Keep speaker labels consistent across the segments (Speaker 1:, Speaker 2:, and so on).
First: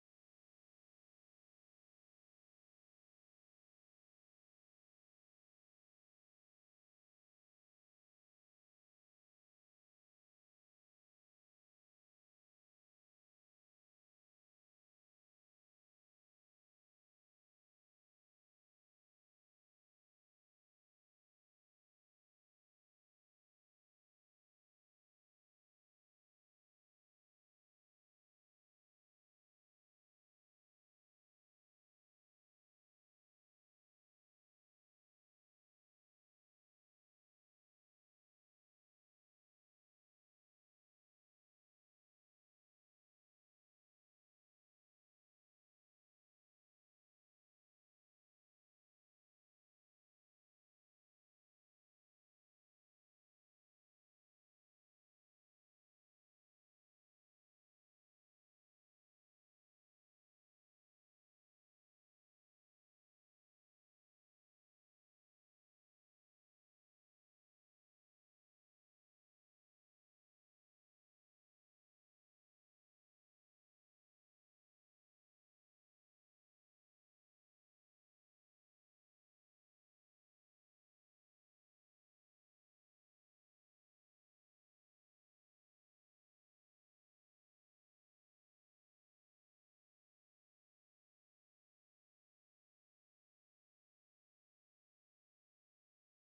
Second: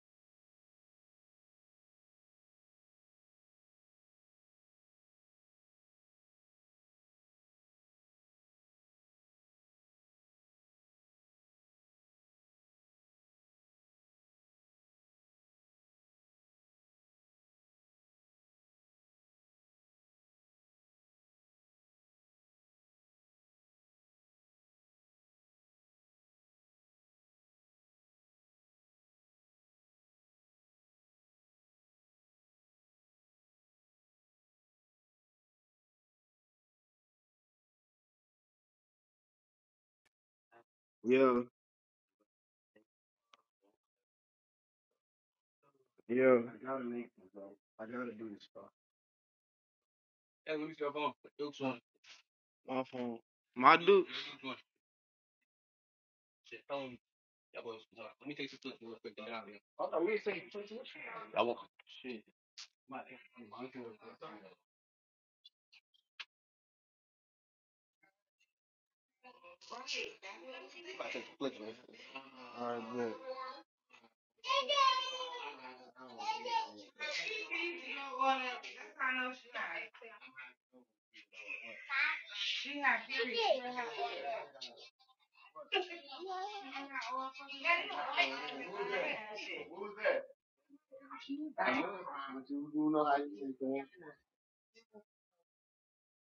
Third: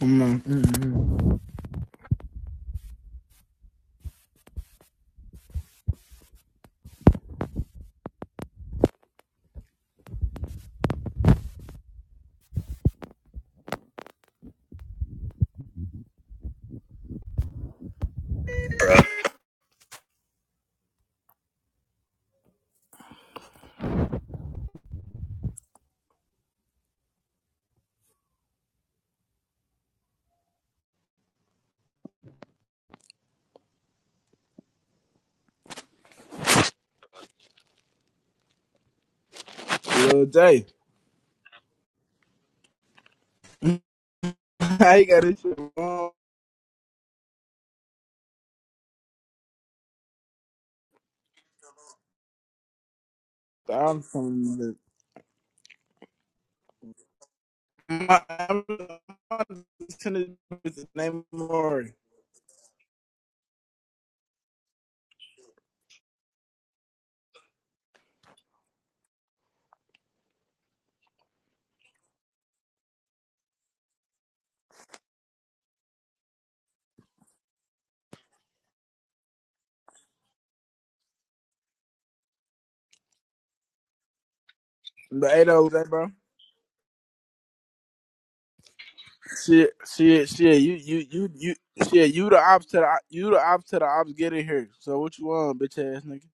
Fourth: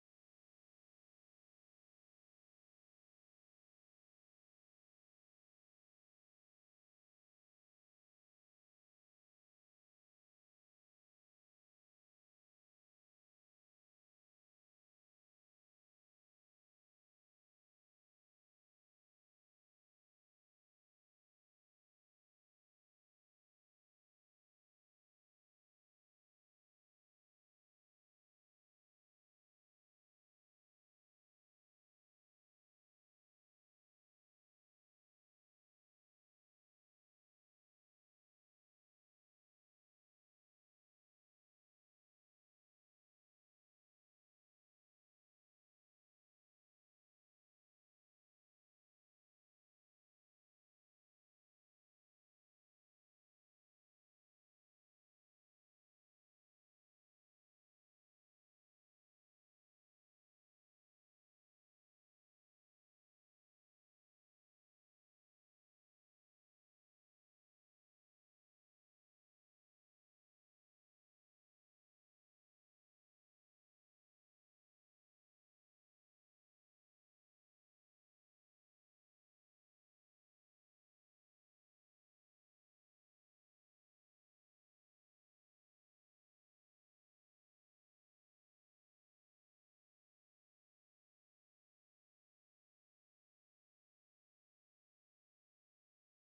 Speaker 1: Mm, mm.
Speaker 2: Yeah,
Speaker 1: I got this shit wrong.
Speaker 2: yeah. My phone. My
Speaker 1: I'm
Speaker 2: dude.
Speaker 1: from the. My, I'm from Tennessee with the name Maury.
Speaker 2: Alright, good.
Speaker 1: But hey, though, that bro. Shit, shit, shit. You, you, you, you. Shit, you the ops to the, you the ops to the ops getting here. So what you want, bitch ass nigga?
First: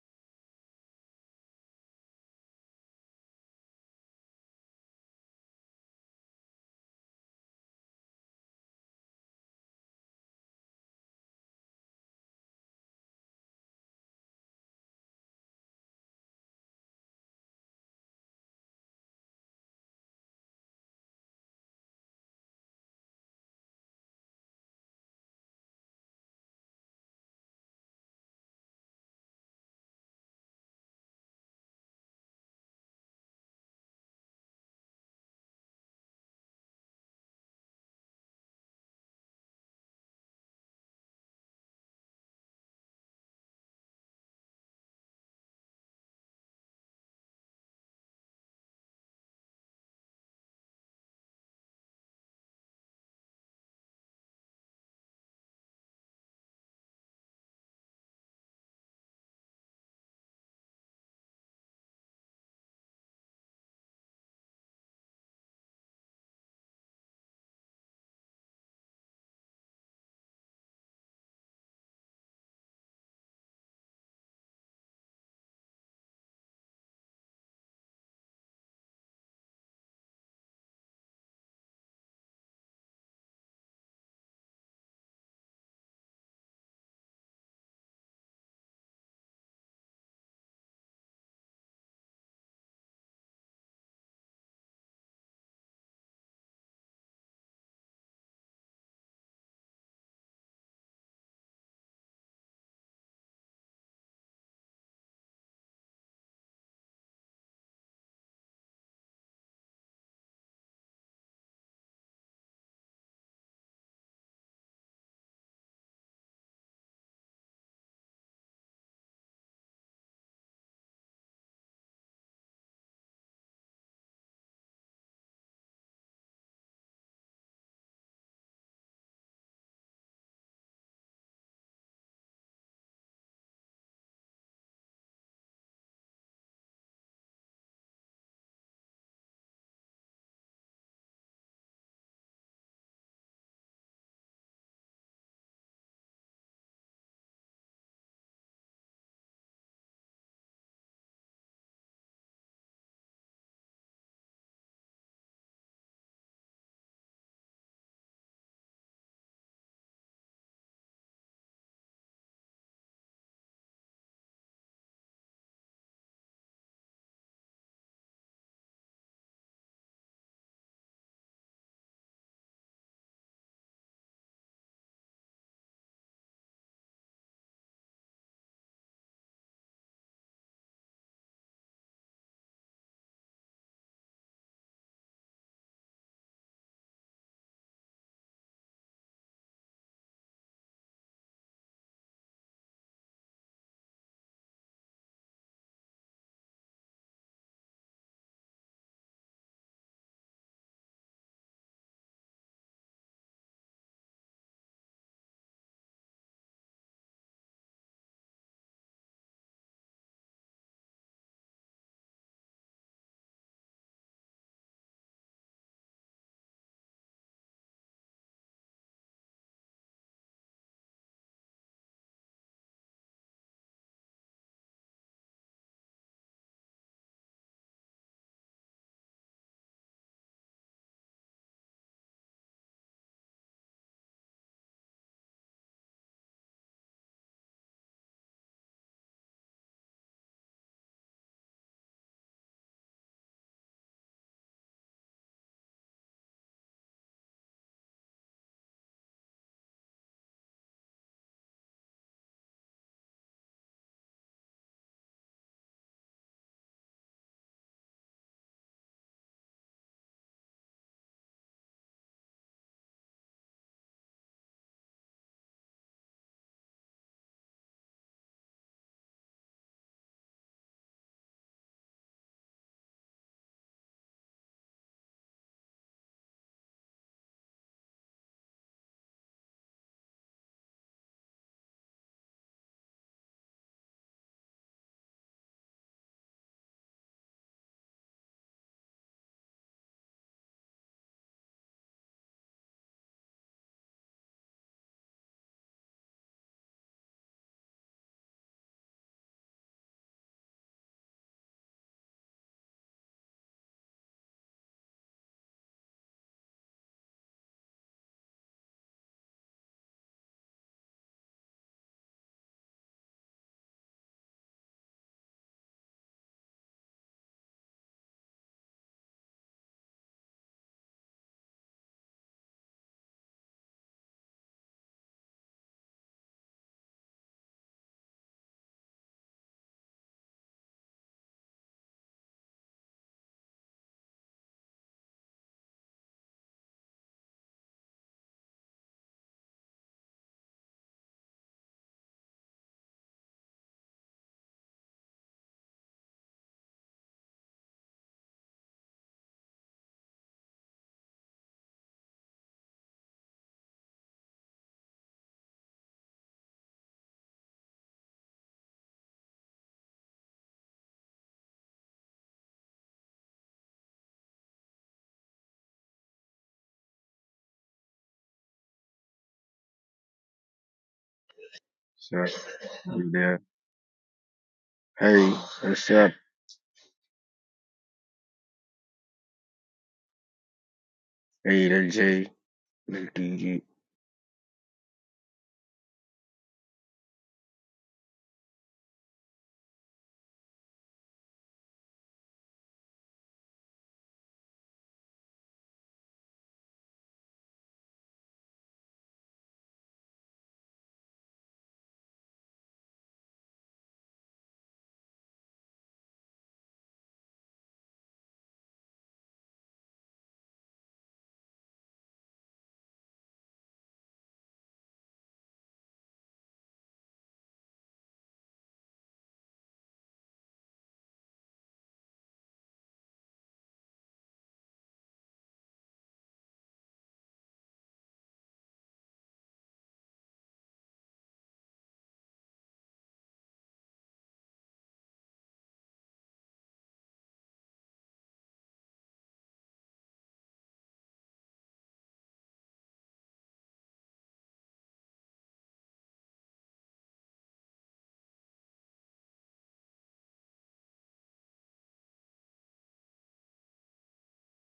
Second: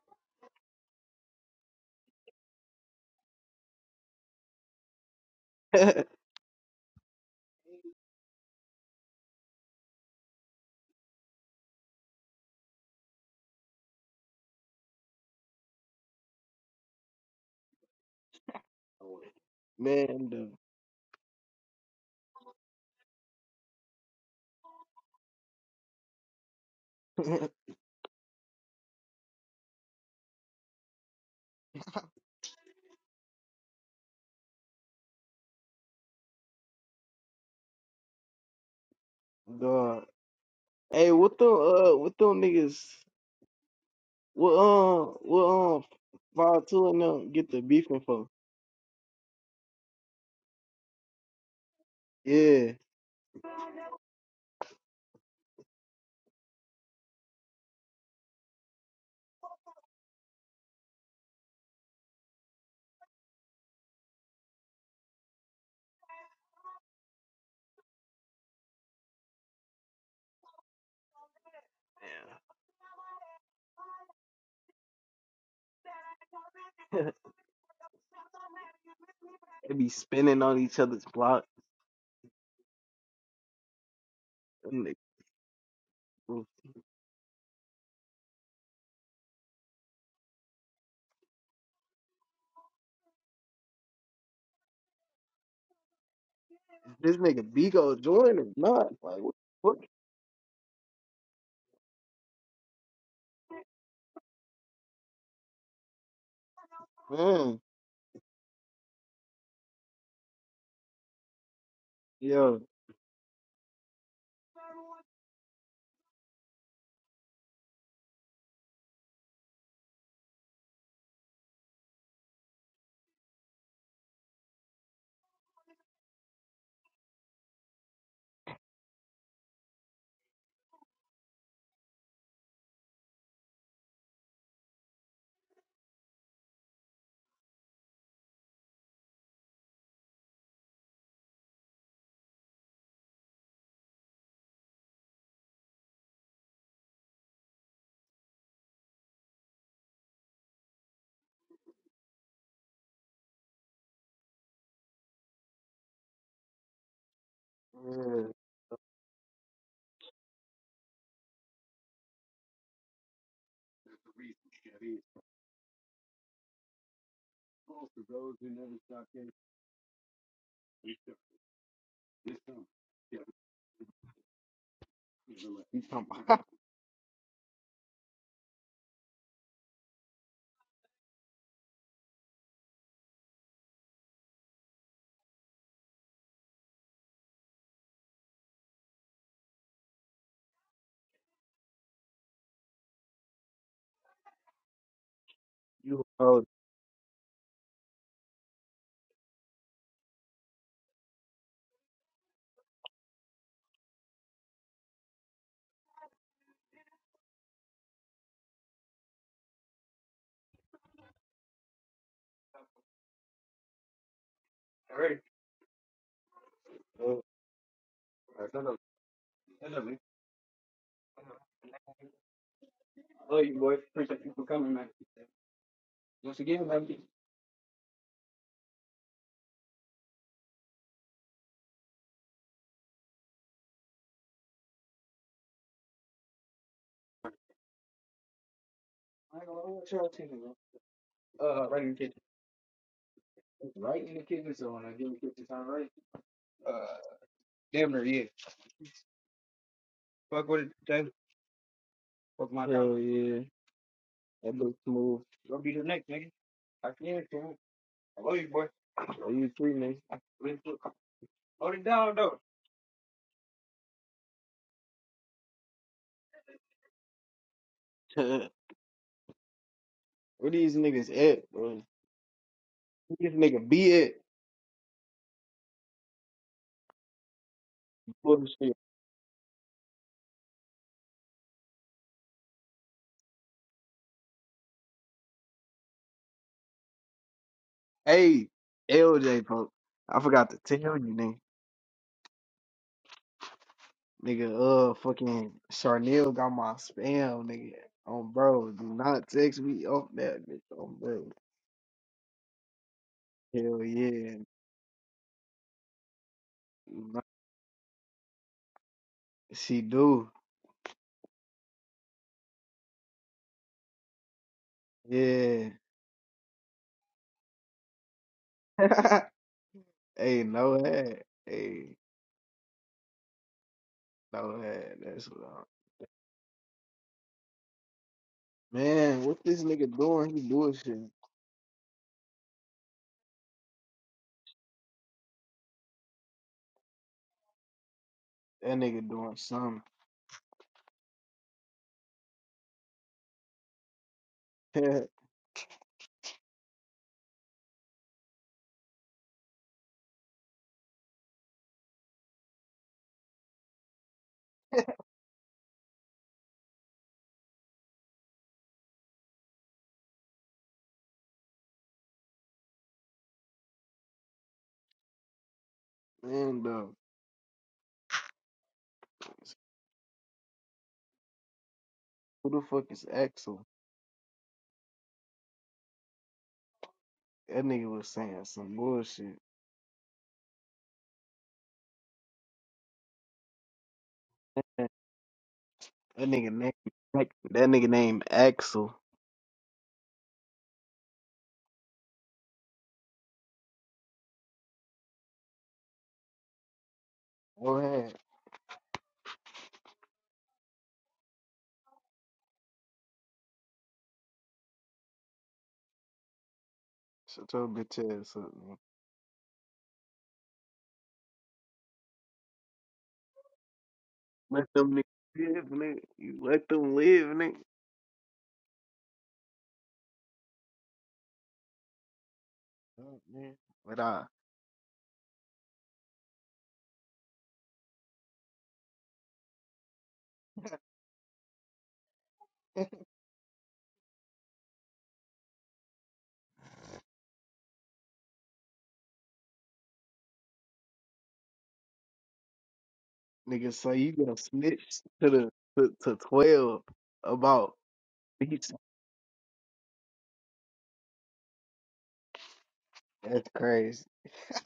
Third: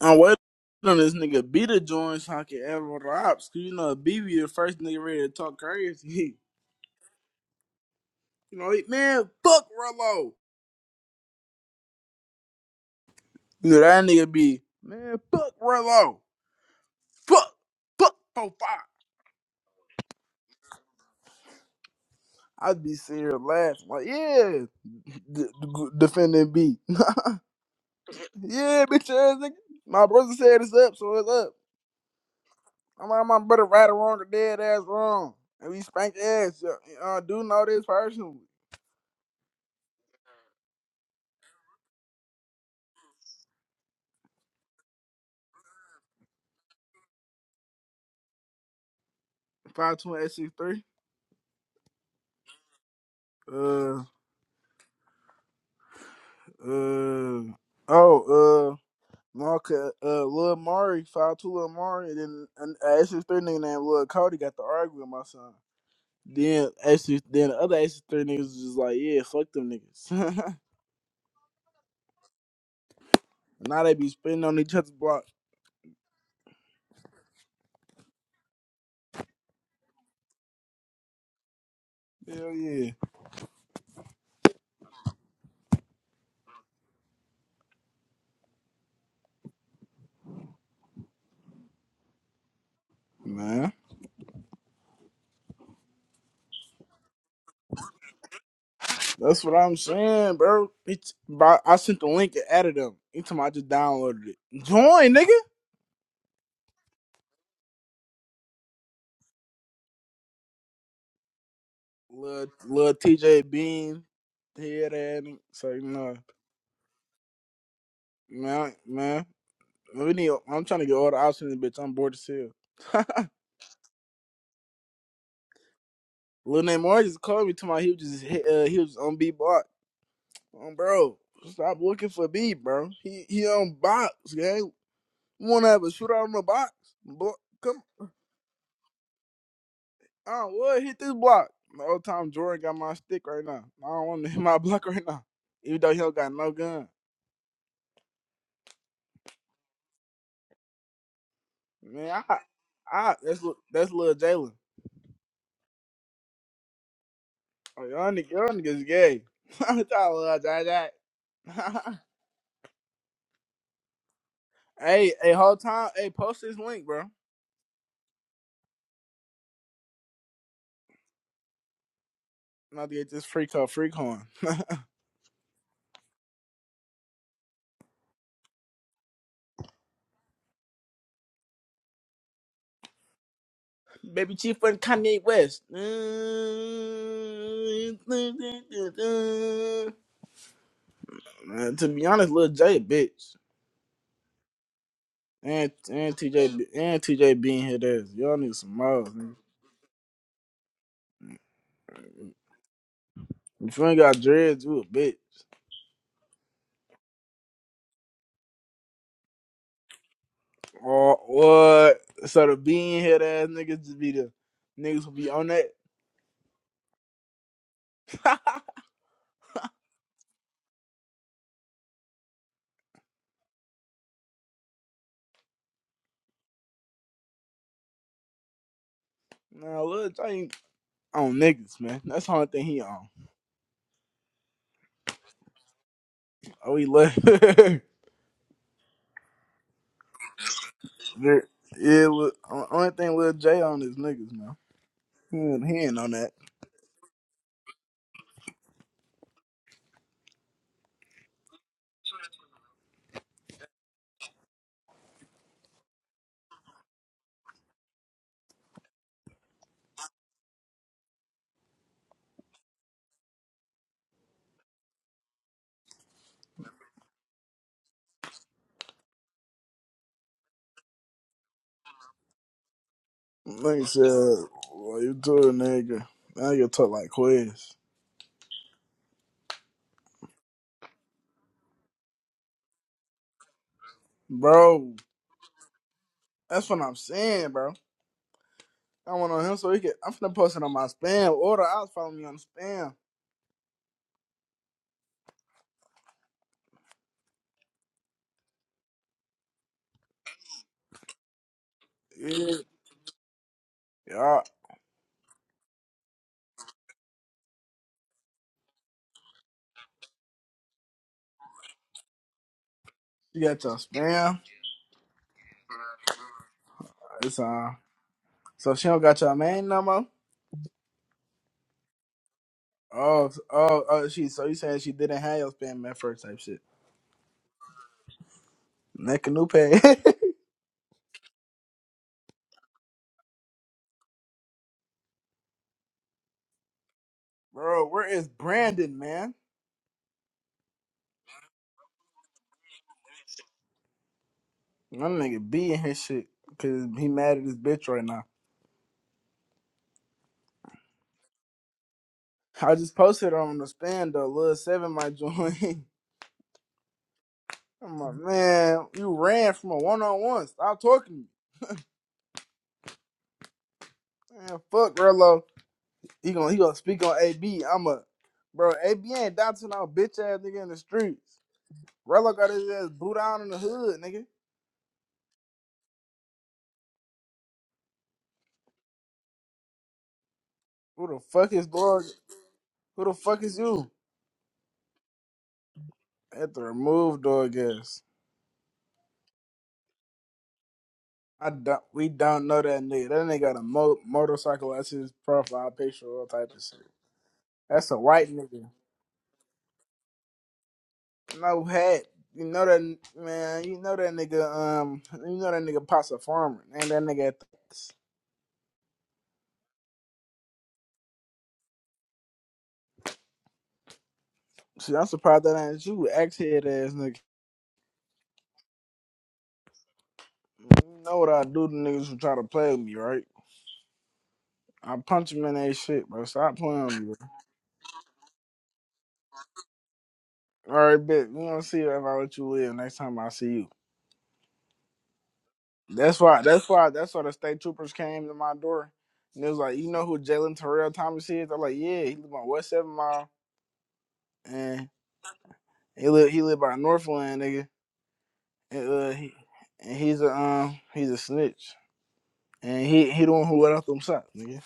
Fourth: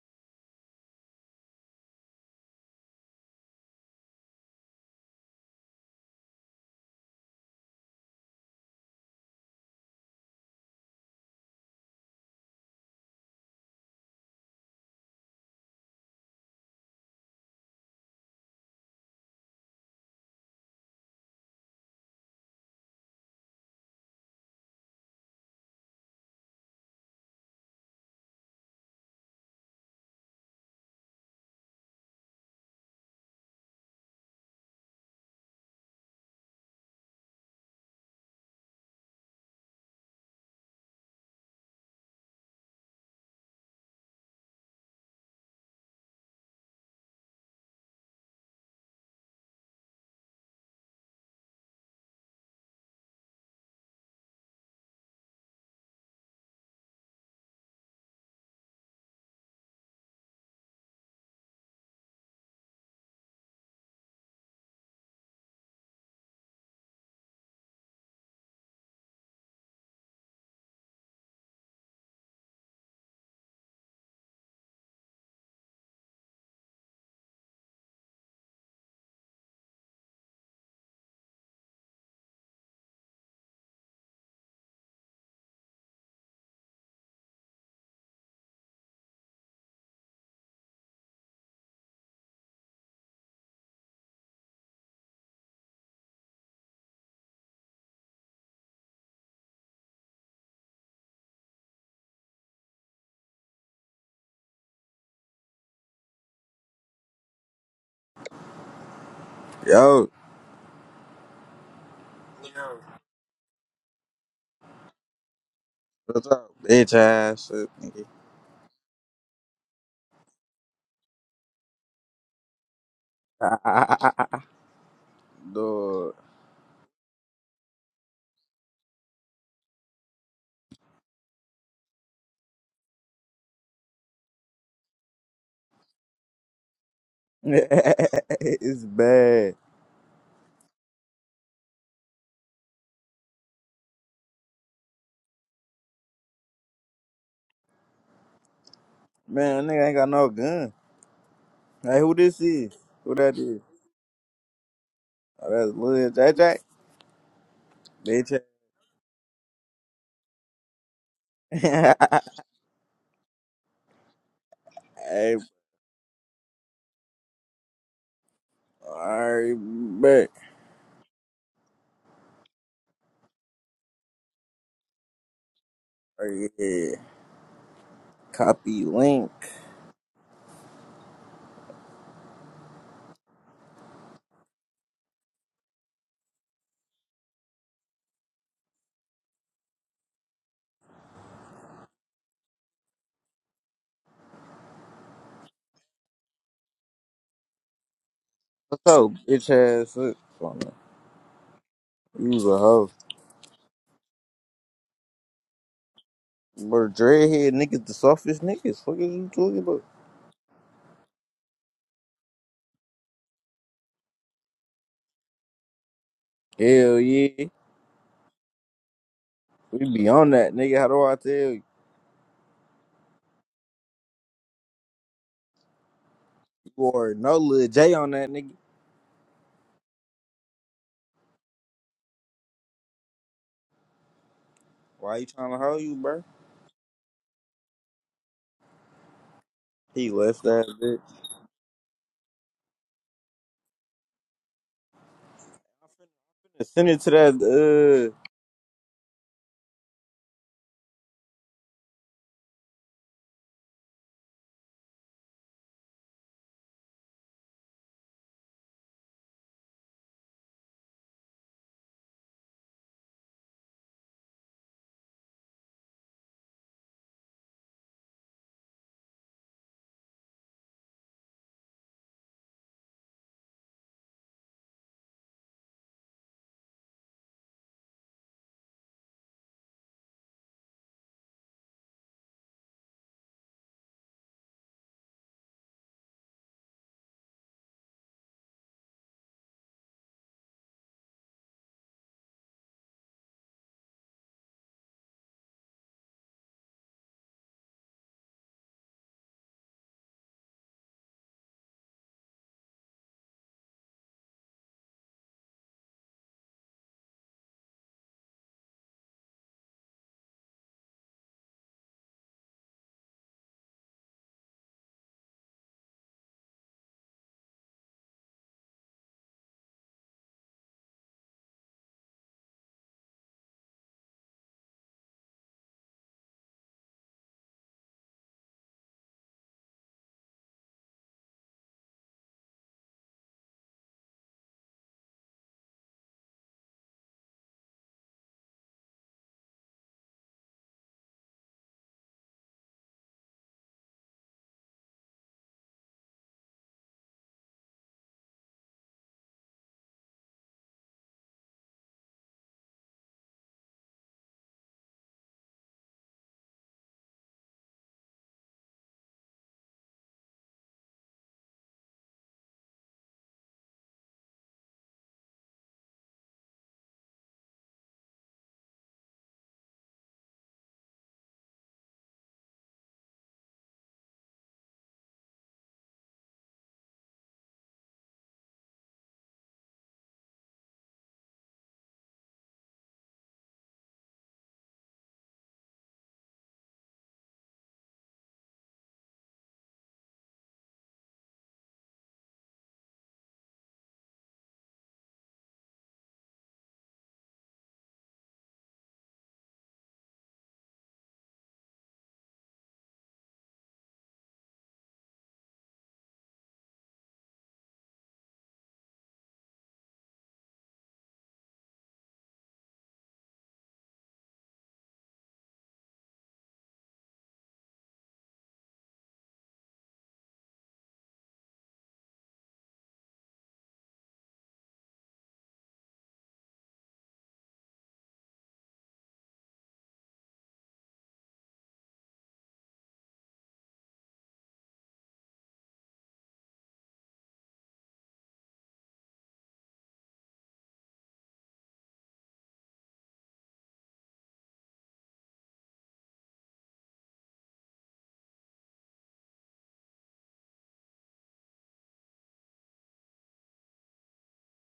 Speaker 1: I'm waiting on this nigga B to join so I can have all the ops. Cause you know B be the first nigga ready to talk crazy. you know, he, man, fuck Rello. You know that nigga be man, fuck Rello. fuck, fuck, four, five.
Speaker 2: Man, the
Speaker 1: I'd be sitting here laughing, like, yeah, d- d- defending B. Yeah, bitch ass nigga. My brother said it's up, so it's up. I'm like, my brother right or wrong or dead ass wrong. And we spank ass. yo. Uh, do know this person.
Speaker 2: God. Hey, what them uh, what them niggas? What um what um five two and them get the beefing for?
Speaker 1: 52863.
Speaker 2: Yeah.
Speaker 1: Uh, uh, oh, uh, Marca, uh, Lil Mari, Five two Lil Mari, and then an uh, 863 nigga named Lil Cody got to argue with my son. Then actually, then the other actually three niggas was just like, yeah, fuck them niggas. now they be spitting on each other's block.
Speaker 2: Yeah. they be spinning on each other's block.
Speaker 1: Hell yeah,
Speaker 2: Them nigg- oof.
Speaker 1: man.
Speaker 2: This nigga Bigo join or not? Like what
Speaker 1: That's what I'm
Speaker 2: the
Speaker 1: saying, bro. It's, bro I sent the link and added them. Each time I just downloaded it. Join, nigga.
Speaker 2: fuck? Man.
Speaker 3: Yo,
Speaker 1: Little,
Speaker 2: Yeah.
Speaker 1: little TJ Bean, head ass. nigga. So you know,
Speaker 3: what's up, bitch ass? shit?
Speaker 1: man, man. We need. I'm trying to get all the options, bitch. I'm bored as hell.
Speaker 3: Dude,
Speaker 1: Lil Name just called me to my. He was just hit, uh, he was on B block. Um, bro, stop looking for B, bro. He he on box, gang. Want to have a shootout on the box? Boy, come
Speaker 3: it's bad.
Speaker 1: on, what hit this block? The old time Jordan got my stick right now. I don't want to hit my block right now, even though he don't got no gun.
Speaker 3: Man, nigga ain't got no gun. Hey, who
Speaker 1: Man, I
Speaker 3: this is?
Speaker 1: I
Speaker 3: Who that
Speaker 1: that's Lil-
Speaker 3: is?
Speaker 1: that's little Jalen.
Speaker 3: Oh, that's Lil JJ.
Speaker 1: Oh, y'all
Speaker 2: Yeah.
Speaker 1: niggas,
Speaker 3: bitch
Speaker 1: y'all niggas gay. I thought little Jay
Speaker 3: ass. Bitch.
Speaker 1: Hey, hey,
Speaker 3: hey,
Speaker 1: whole time, hey, post this link, bro.
Speaker 3: alright, back.
Speaker 1: I'm about to get this free call, free coin.
Speaker 2: You talking about
Speaker 3: Oh, yeah. Copy link.
Speaker 1: Baby Chief and Kanye West. Man, to be honest, Lil J a bitch. And
Speaker 2: you
Speaker 1: and
Speaker 2: oh
Speaker 1: TJ be- and TJ being his ass. Y'all need some
Speaker 3: What's up,
Speaker 1: miles, man.
Speaker 3: bitch ass? shit? Fuck, man. You was a hoe.
Speaker 1: If you ain't got dreads, you a bitch.
Speaker 3: But dreadhead niggas the softest niggas. Fuck is you talking about?
Speaker 1: Or what? So the being head ass niggas just be the niggas who be on that.
Speaker 3: Hell yeah. We be on that, nigga. How do I tell you? Or no Lil J on that nigga.
Speaker 1: nah, Lil J ain't on niggas, man. That's the only thing he on.
Speaker 3: Why you trying to hold you, bro?
Speaker 1: Oh, he left. yeah,
Speaker 3: He left that bitch.
Speaker 1: Lil- only thing Lil J on is niggas, man. Good hand on that.
Speaker 3: Send it to that. uh,
Speaker 2: fuck my Hell dog. yeah. That looks smooth. Where these niggas at, bro? Where This nigga
Speaker 1: Nigga
Speaker 2: be at
Speaker 1: said, well, you too, nigga. Now you talk like Quiz.
Speaker 2: bullshit.
Speaker 1: Bro, that's what I'm saying, bro.
Speaker 2: Hey,
Speaker 1: I went on
Speaker 2: LJ
Speaker 1: him so
Speaker 2: bro.
Speaker 1: he could. I'm
Speaker 2: I
Speaker 1: finna
Speaker 2: forgot
Speaker 1: post
Speaker 2: to
Speaker 1: it on my
Speaker 2: tell you, nigga.
Speaker 1: spam order. I was following me on spam.
Speaker 2: Nigga, uh, fucking Charnel got my spam, nigga. Oh, bro, do not text me off that bitch. On bro,
Speaker 1: Yeah.
Speaker 2: hell yeah,
Speaker 1: Yeah.
Speaker 2: Do not- she do,
Speaker 1: You got your spam.
Speaker 2: yeah.
Speaker 1: It's uh. So she don't got your man no more?
Speaker 2: hey, no head, hey,
Speaker 1: Oh, s- oh, oh, she. So you
Speaker 2: no
Speaker 1: saying she
Speaker 2: head.
Speaker 1: didn't
Speaker 2: That's
Speaker 1: have
Speaker 2: what
Speaker 1: your
Speaker 2: I'm.
Speaker 1: spam at first type shit.
Speaker 2: Man,
Speaker 1: Make a
Speaker 2: what
Speaker 1: new
Speaker 2: this
Speaker 1: pay.
Speaker 2: nigga doing? He doing shit.
Speaker 1: bro, where is
Speaker 2: That
Speaker 1: Brandon,
Speaker 2: nigga
Speaker 1: man?
Speaker 2: doing something.
Speaker 1: My nigga be in his shit. Cause he mad at his bitch right now. I just posted on the stand though. Lil Seven might join. I'm like, man, you ran from a one on one. Stop talking to me. Man, fuck Rello. He gonna he
Speaker 2: Man,
Speaker 1: gonna
Speaker 2: though,
Speaker 1: speak on AB. I'm a bro. AB ain't doubting no bitch ass nigga in the streets.
Speaker 4: Sir,
Speaker 1: Rello
Speaker 2: who
Speaker 1: got
Speaker 2: the
Speaker 1: his
Speaker 2: fuck
Speaker 1: ass
Speaker 2: is
Speaker 4: you
Speaker 1: boot out
Speaker 4: there?
Speaker 1: in the
Speaker 2: Axel?
Speaker 1: hood, nigga.
Speaker 4: Hey, what's up?
Speaker 2: That nigga was saying some bullshit.
Speaker 1: Who the fuck is
Speaker 4: Ada
Speaker 1: dog?
Speaker 4: J,
Speaker 1: Who the fuck is you?
Speaker 2: That nigga
Speaker 1: At the
Speaker 2: name,
Speaker 1: remove
Speaker 2: that
Speaker 1: dog
Speaker 2: nigga
Speaker 1: ass.
Speaker 2: named Axel.
Speaker 1: I don't. We don't know that nigga. That nigga got a mo- motorcycle as his profile picture, all type of shit.
Speaker 2: Go
Speaker 1: That's a
Speaker 2: ahead.
Speaker 1: white nigga. No hat. You know that man. You know that nigga. Um, you know that nigga Pops a farmer, and that nigga.
Speaker 2: Shut your
Speaker 1: Thanks.
Speaker 2: bitch ass up, man. Let them
Speaker 1: See,
Speaker 2: niggas
Speaker 1: I'm surprised that
Speaker 2: live,
Speaker 1: ain't
Speaker 2: nigga.
Speaker 1: you, axe
Speaker 2: You let
Speaker 1: head ass
Speaker 2: them
Speaker 1: nigga.
Speaker 2: live, nigga.
Speaker 1: You know what I do to niggas who try to play with me,
Speaker 2: Fuck,
Speaker 1: right?
Speaker 2: man. But I,
Speaker 1: I punch them in their shit, bro. Stop playing with me. All right, bitch. We gonna see if I let you live next time I see you. That's why. That's why. That's why the state troopers came to my door, and it was like, you know who Jalen Terrell Thomas is? I'm like, yeah, he live on West Seven Mile,
Speaker 2: nigga, say you gonna
Speaker 1: and
Speaker 2: snitch To the to,
Speaker 1: he
Speaker 2: to
Speaker 1: live he live by
Speaker 2: twelve
Speaker 1: Northland, nigga.
Speaker 2: about beats.
Speaker 1: And, uh, he, and he's a um, he's a snitch, and he he the one
Speaker 2: That's
Speaker 1: who let out them
Speaker 2: crazy.
Speaker 1: shots, nigga.